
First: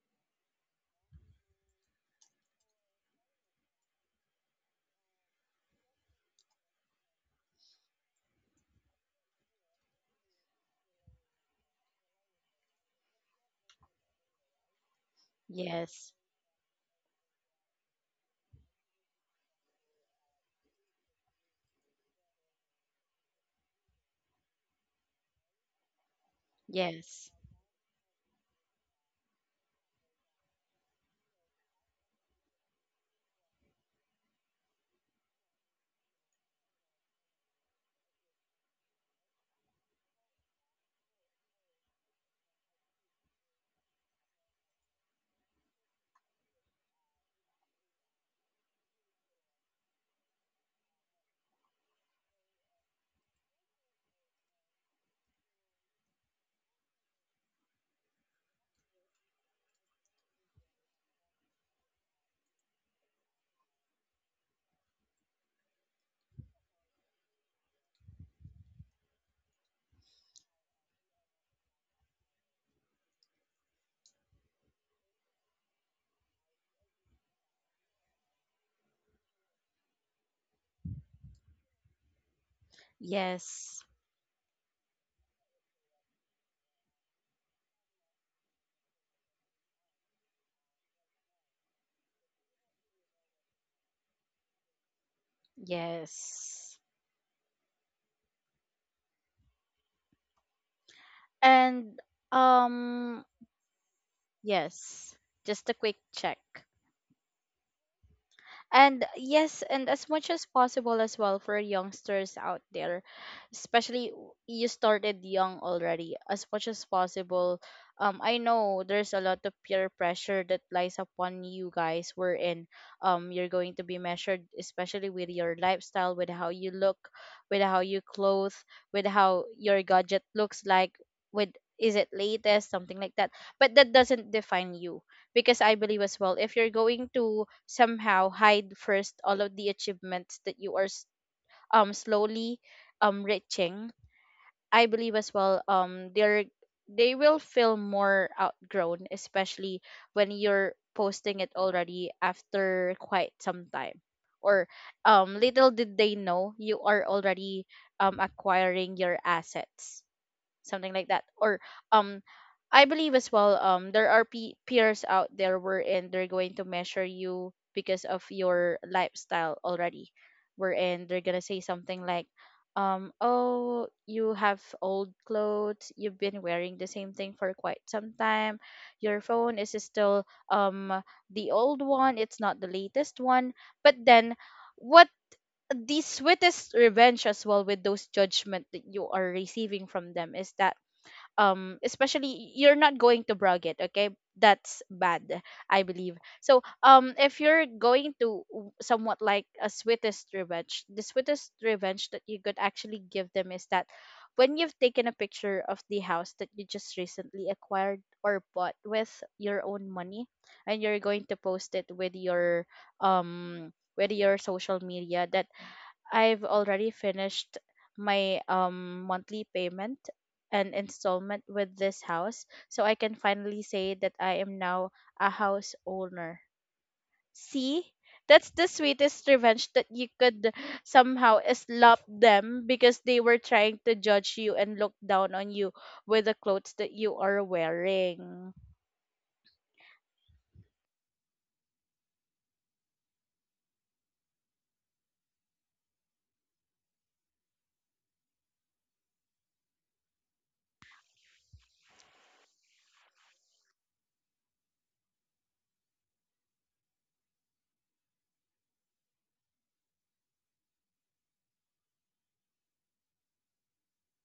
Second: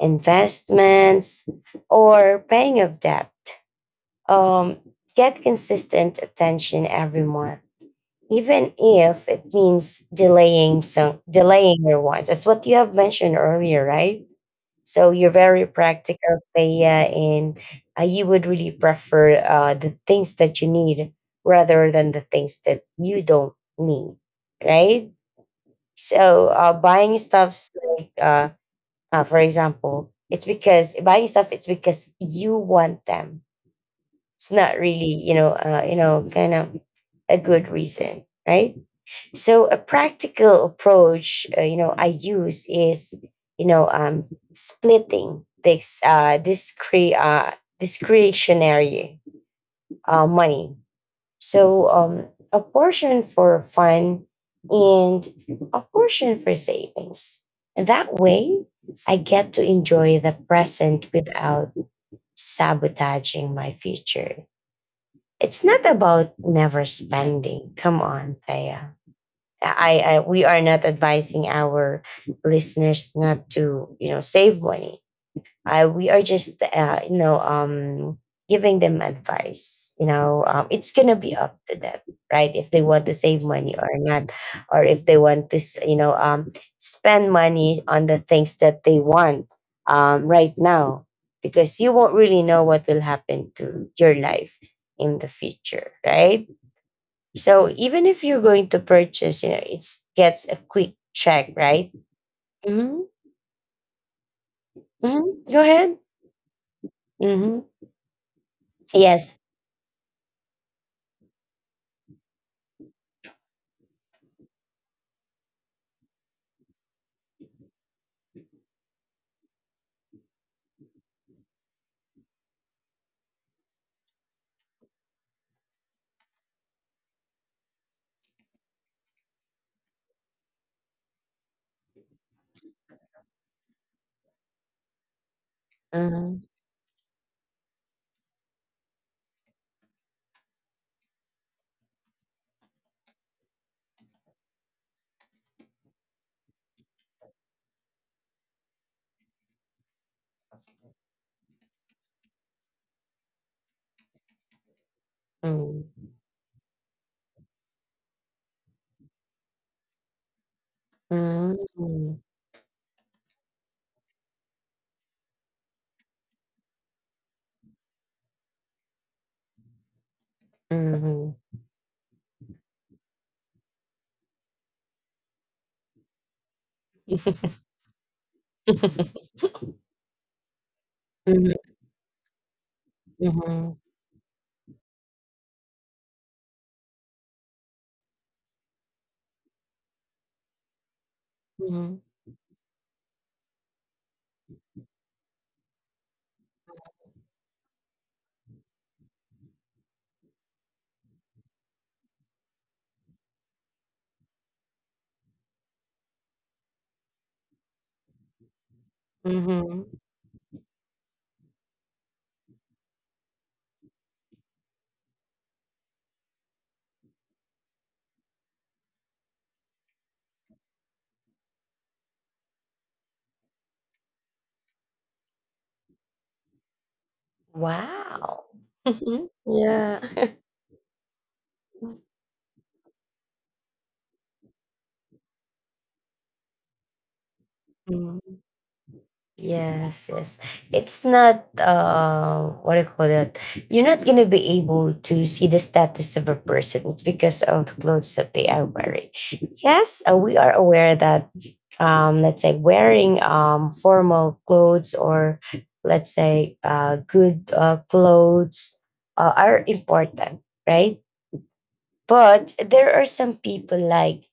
Speaker 1: investments, or paying off debt um, get consistent attention every month, even if it means delaying your wants. That's what you have mentioned earlier, right? So you're very
Speaker 2: Yes.
Speaker 1: practical, Thea, and you would really prefer the things that you need rather than the things that you don't need, right? So buying
Speaker 2: Yes.
Speaker 1: stuffs like, for example, it's because buying stuff, it's because you want them. It's not really, kind of a good reason, right? So a practical approach, you know, I use is, you know, um, splitting this discretionary money. So a portion for fun and a portion for savings. And that way, I get to enjoy the present without sabotaging my future. It's not about never spending. Come on, Thea. I we are not advising our listeners not to you know save money. I we are just you know, giving them advice. It's gonna be up to them, right? If they want to save money
Speaker 2: Yes.
Speaker 1: or not, or if they want to you know, spend money on the things that they want right now, because you won't really know what will happen to your life in the future, right?
Speaker 2: Yes.
Speaker 1: So even if you're going to purchase, you know, it's gets a quick check, right?
Speaker 2: And
Speaker 1: Mm-hmm.
Speaker 2: um yes,
Speaker 1: Mm-hmm. Go
Speaker 2: just a quick
Speaker 1: ahead.
Speaker 2: check.
Speaker 1: Mm-hmm.
Speaker 2: And
Speaker 1: Yes.
Speaker 2: yes, and as much as possible as well for youngsters out there, especially you started young already, as much as possible. I know there's a lot of peer pressure that lies upon you guys, wherein you're going to be measured, especially with your lifestyle, with how you look, with how you clothe, with how your gadget looks like, with, is it latest, something like that. But that doesn't define you, because I believe as
Speaker 1: Mm-hmm.
Speaker 2: well, if you're going to somehow hide first all of the achievements that you are slowly reaching, I believe as well um they will feel more outgrown, especially when you're posting it already after quite some time. Or little did they know, you are already acquiring your assets, something like that. Or
Speaker 1: Mm-hmm.
Speaker 2: um I believe as well, there are peers out there, wherein they're going to measure you because of your lifestyle already, wherein
Speaker 1: Mm-hmm.
Speaker 2: they're gonna say something like, oh, you have old clothes, you've been wearing the same thing for quite some time, your phone is still um
Speaker 1: Hmm.
Speaker 2: the old one, it's not the latest
Speaker 1: Hmm.
Speaker 2: one. But then, what, the sweetest revenge as well with those judgment that you are receiving from them is that, especially you're not going to brag it, okay, that's bad. I believe so, if you're going to somewhat like a sweetest revenge, the sweetest revenge that you could actually give them, is that when you've taken a picture of the house that you just recently acquired or bought with your
Speaker 1: Mm-hmm.
Speaker 2: own money, and you're going to post it um with your social media, that I've already finished my monthly payment and installment with this house, so I can finally say that I am now a house owner. See?
Speaker 1: Wow.
Speaker 2: That's the sweetest revenge that you
Speaker 1: Yeah.
Speaker 2: could somehow slap them, because they were trying to judge you and look down on you with the clothes that you are wearing
Speaker 1: Yes, yes. It's not what do you call that? You're not gonna be able to see the status of a person. It's because of the clothes that they are wearing. Yes, we are aware that let's say wearing formal clothes or let's say good clothes are important, right? But there are some people like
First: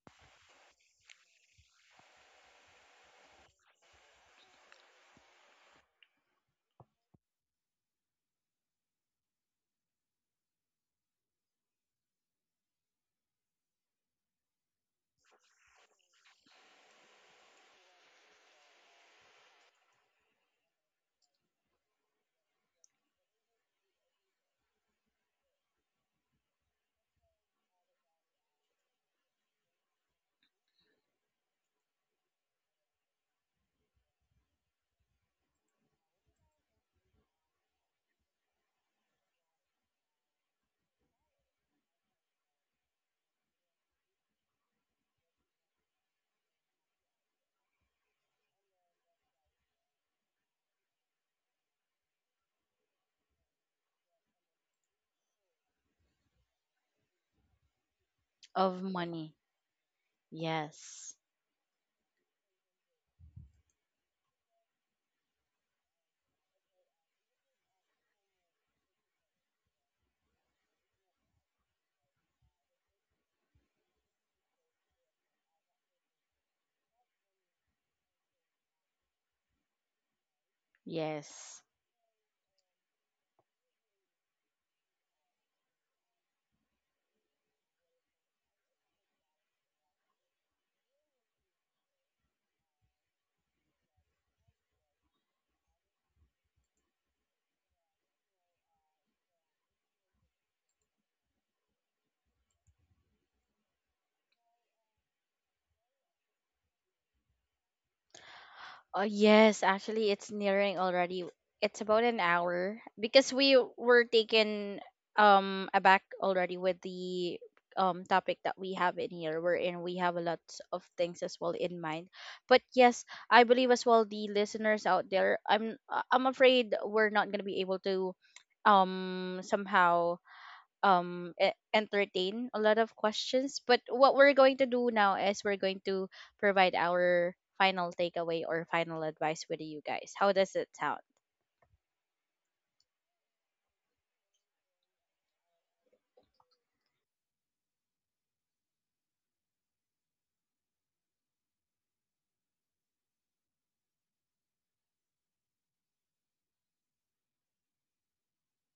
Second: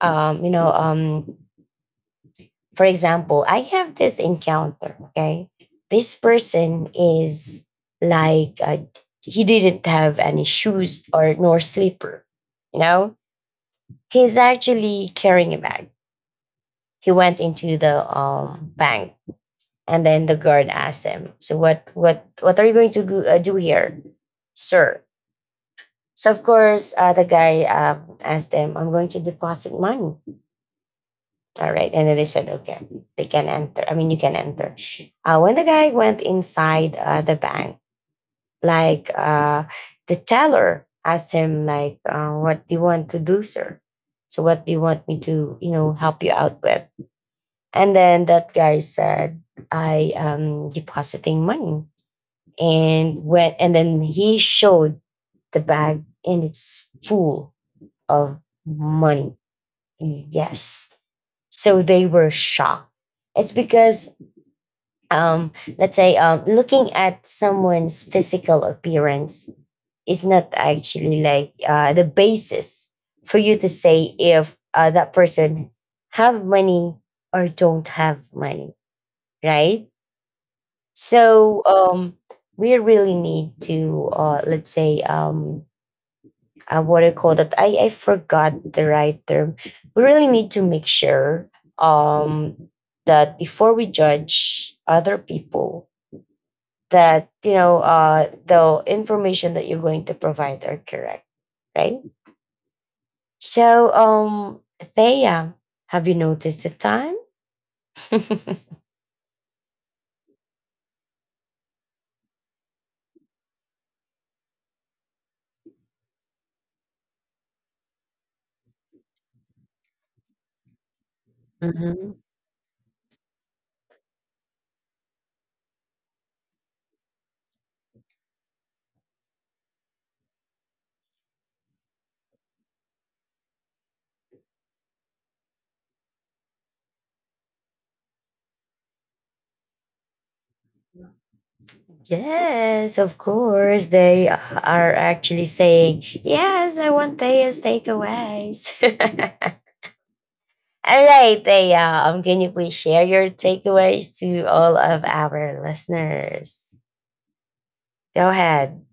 Speaker 1: you know, for example, I have this encounter. Okay, this person is like he didn't have any shoes or nor slipper. You know, he's actually carrying a bag. He went into the bank, and then the guard asked him, "So what are you going to go, do here, sir?" So of course, the guy asked them, "I'm going to deposit money." All right. And then they said, okay, they can enter. I mean, you can enter. When the guy went inside the bank, like the teller asked him, like, what do you want to do, sir? So what do you want me to, you know, help you out with? And then that guy said, I am depositing money. And then he showed the bag and it's full of
Speaker 2: of
Speaker 1: money.
Speaker 2: money.
Speaker 1: Yes.
Speaker 2: Yes.
Speaker 1: So they were shocked. It's because um let's say looking at someone's physical appearance is not actually like the basis for you to say if that person have money or don't have money, right? So
Speaker 2: Yes.
Speaker 1: we really need to let's say what I call that I forgot the right term. We really need to make sure um that before we judge other people that you know the information that you're going to provide are correct, right? So, Thea, have you noticed the time?
Speaker 2: Oh yes, actually it's nearing already. It's about an hour, because we were taken aback already with the topic that we have in here. We're in, we have a lot of things as well in mind.
Speaker 1: Mhm.
Speaker 2: But yes, I believe as well the listeners out there, I'm afraid we're not going to be able to somehow entertain a lot of questions, but what we're going to do now is we're going to provide our final takeaway or final advice with you guys. How does it sound?
Speaker 1: Yes, of course. They are actually saying, "Yes, I want Thea's takeaways." All right, Thea, can you please share your takeaways to all of our listeners? Go ahead.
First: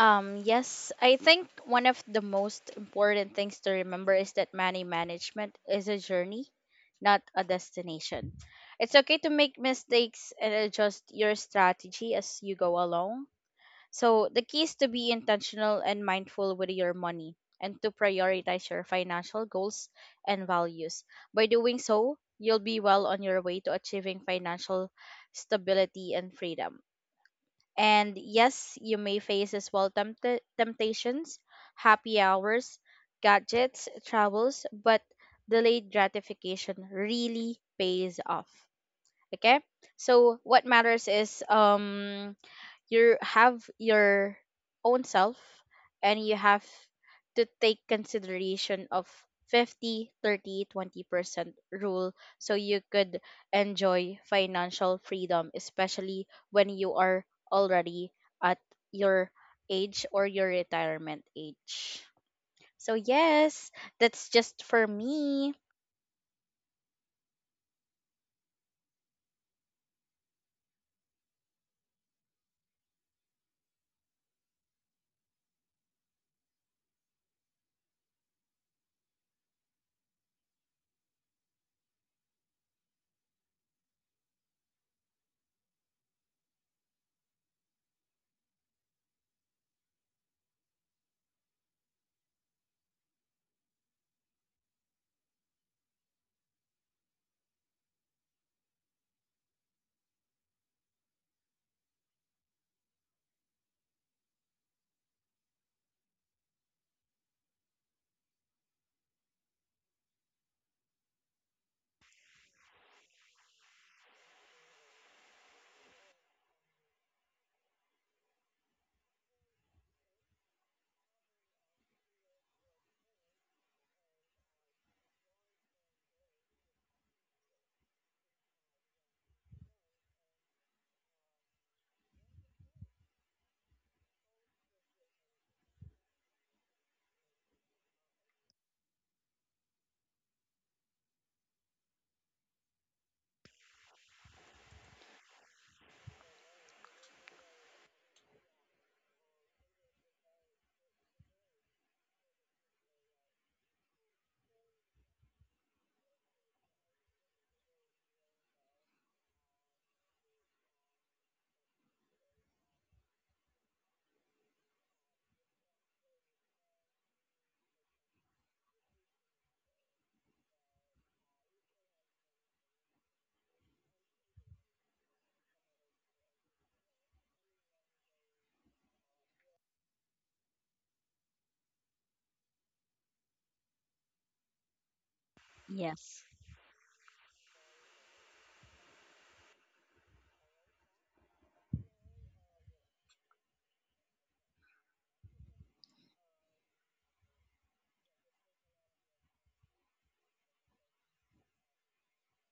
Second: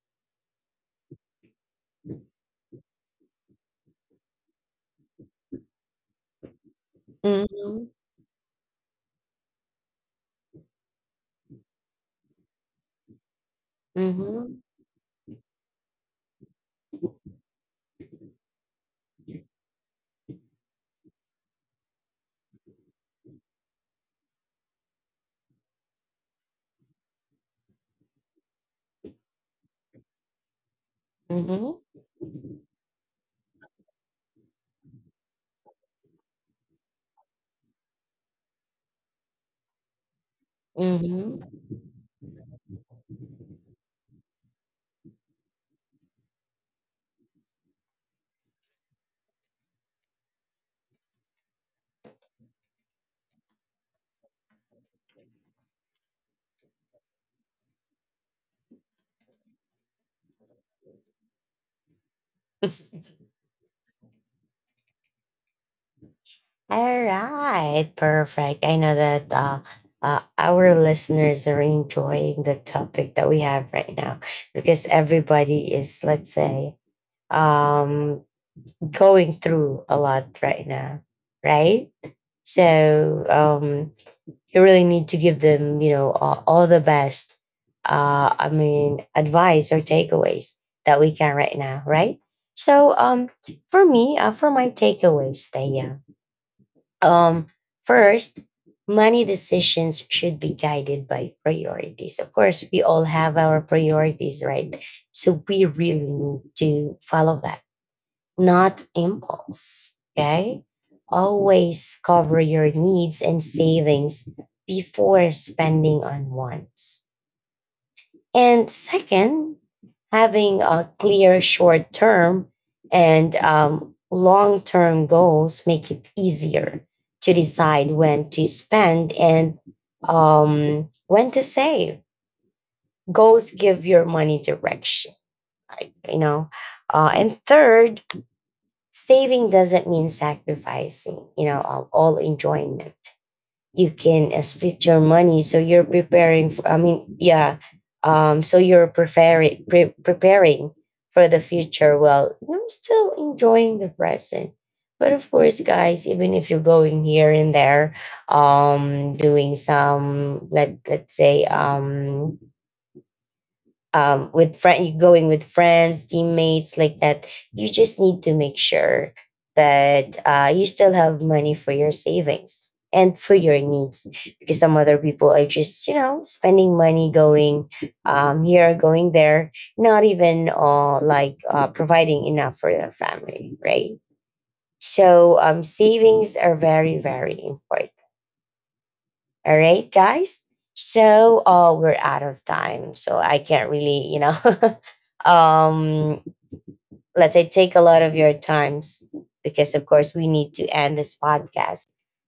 Speaker 2: Yes, I think one of the most important things to remember is that money management is a journey, not a
Speaker 1: Mm-hmm.
Speaker 2: destination. It's okay to make mistakes and adjust your strategy as you go along. So the key is
Speaker 1: Mm-hmm.
Speaker 2: to be intentional and mindful with your money, and to prioritize your financial goals and values. By doing so, you'll be well on your way to achieving financial stability and freedom. And yes, you may face as well temptations, happy hours, gadgets, travels, but delayed gratification really pays off. Okay? So what matters is,
Speaker 1: Mm-hmm.
Speaker 2: you have your own self, and you have to take consideration of 50, 30, 20% rule, so you could enjoy financial freedom, especially when you are already at your age or your retirement age. So yes, that's just for me.
Speaker 1: All right, perfect. I know that our listeners are enjoying the topic that we have right now because everybody is, let's say, um, going through a lot right now, right? So you really need to give them, you know, all the best. I mean, advice or takeaways that we can right now, right? So for me, for my takeaways, Taya, um first, money decisions should be guided by priorities. Of course, we all have our priorities, right? So we really need to follow that, not impulse. Okay, always cover your needs and savings before spending on wants. And second, having a clear short term and long term goals make it easier to decide when to spend and when to save. Goals give your money direction, like, you know. And third, saving doesn't mean sacrificing, you know, all enjoyment. You can split your money so you're preparing for I mean yeah so you're preparing for the future well you're still enjoying the present. But of course guys, even if you're going here and there, doing some let's say with friend, you going with friends, teammates like that, you just need to make sure that you still have money for your savings and for your needs. Because some other people are just, you know, spending money going here, going there, not even like providing enough for their family, right? So
Speaker 2: Yes.
Speaker 1: savings are very, very important. All right, guys. So we're out of time. So I can't really, you know, um, let's say take a lot of your times because, of course, we need to end this podcast.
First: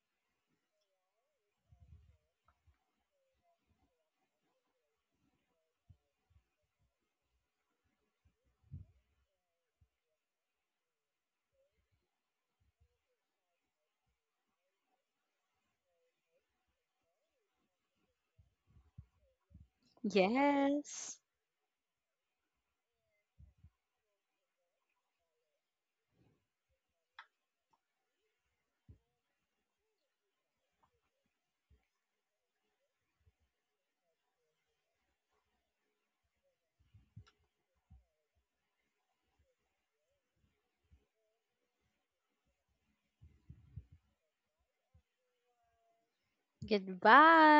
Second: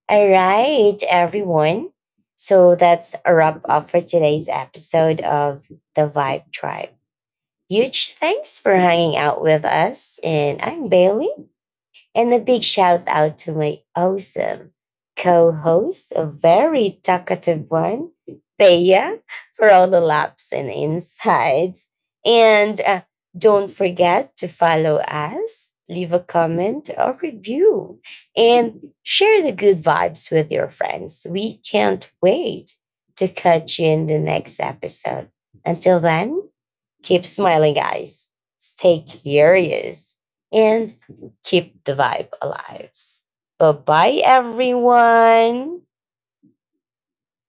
Speaker 1: All right, everyone. So that's a wrap up for today's episode of The Vibe Tribe. Huge thanks for hanging out with us. And I'm Bailey. And a big shout out to my awesome co host, a very talkative one, Thea, for all the laughs and
Speaker 2: Yes.
Speaker 1: insights. And don't forget to follow us, leave a comment or review, and share the good vibes with your friends. We can't wait to catch you in the next episode. Until then, keep smiling, guys. Stay curious and keep the vibe alive. Bye bye, everyone.
Speaker 2: Goodbye.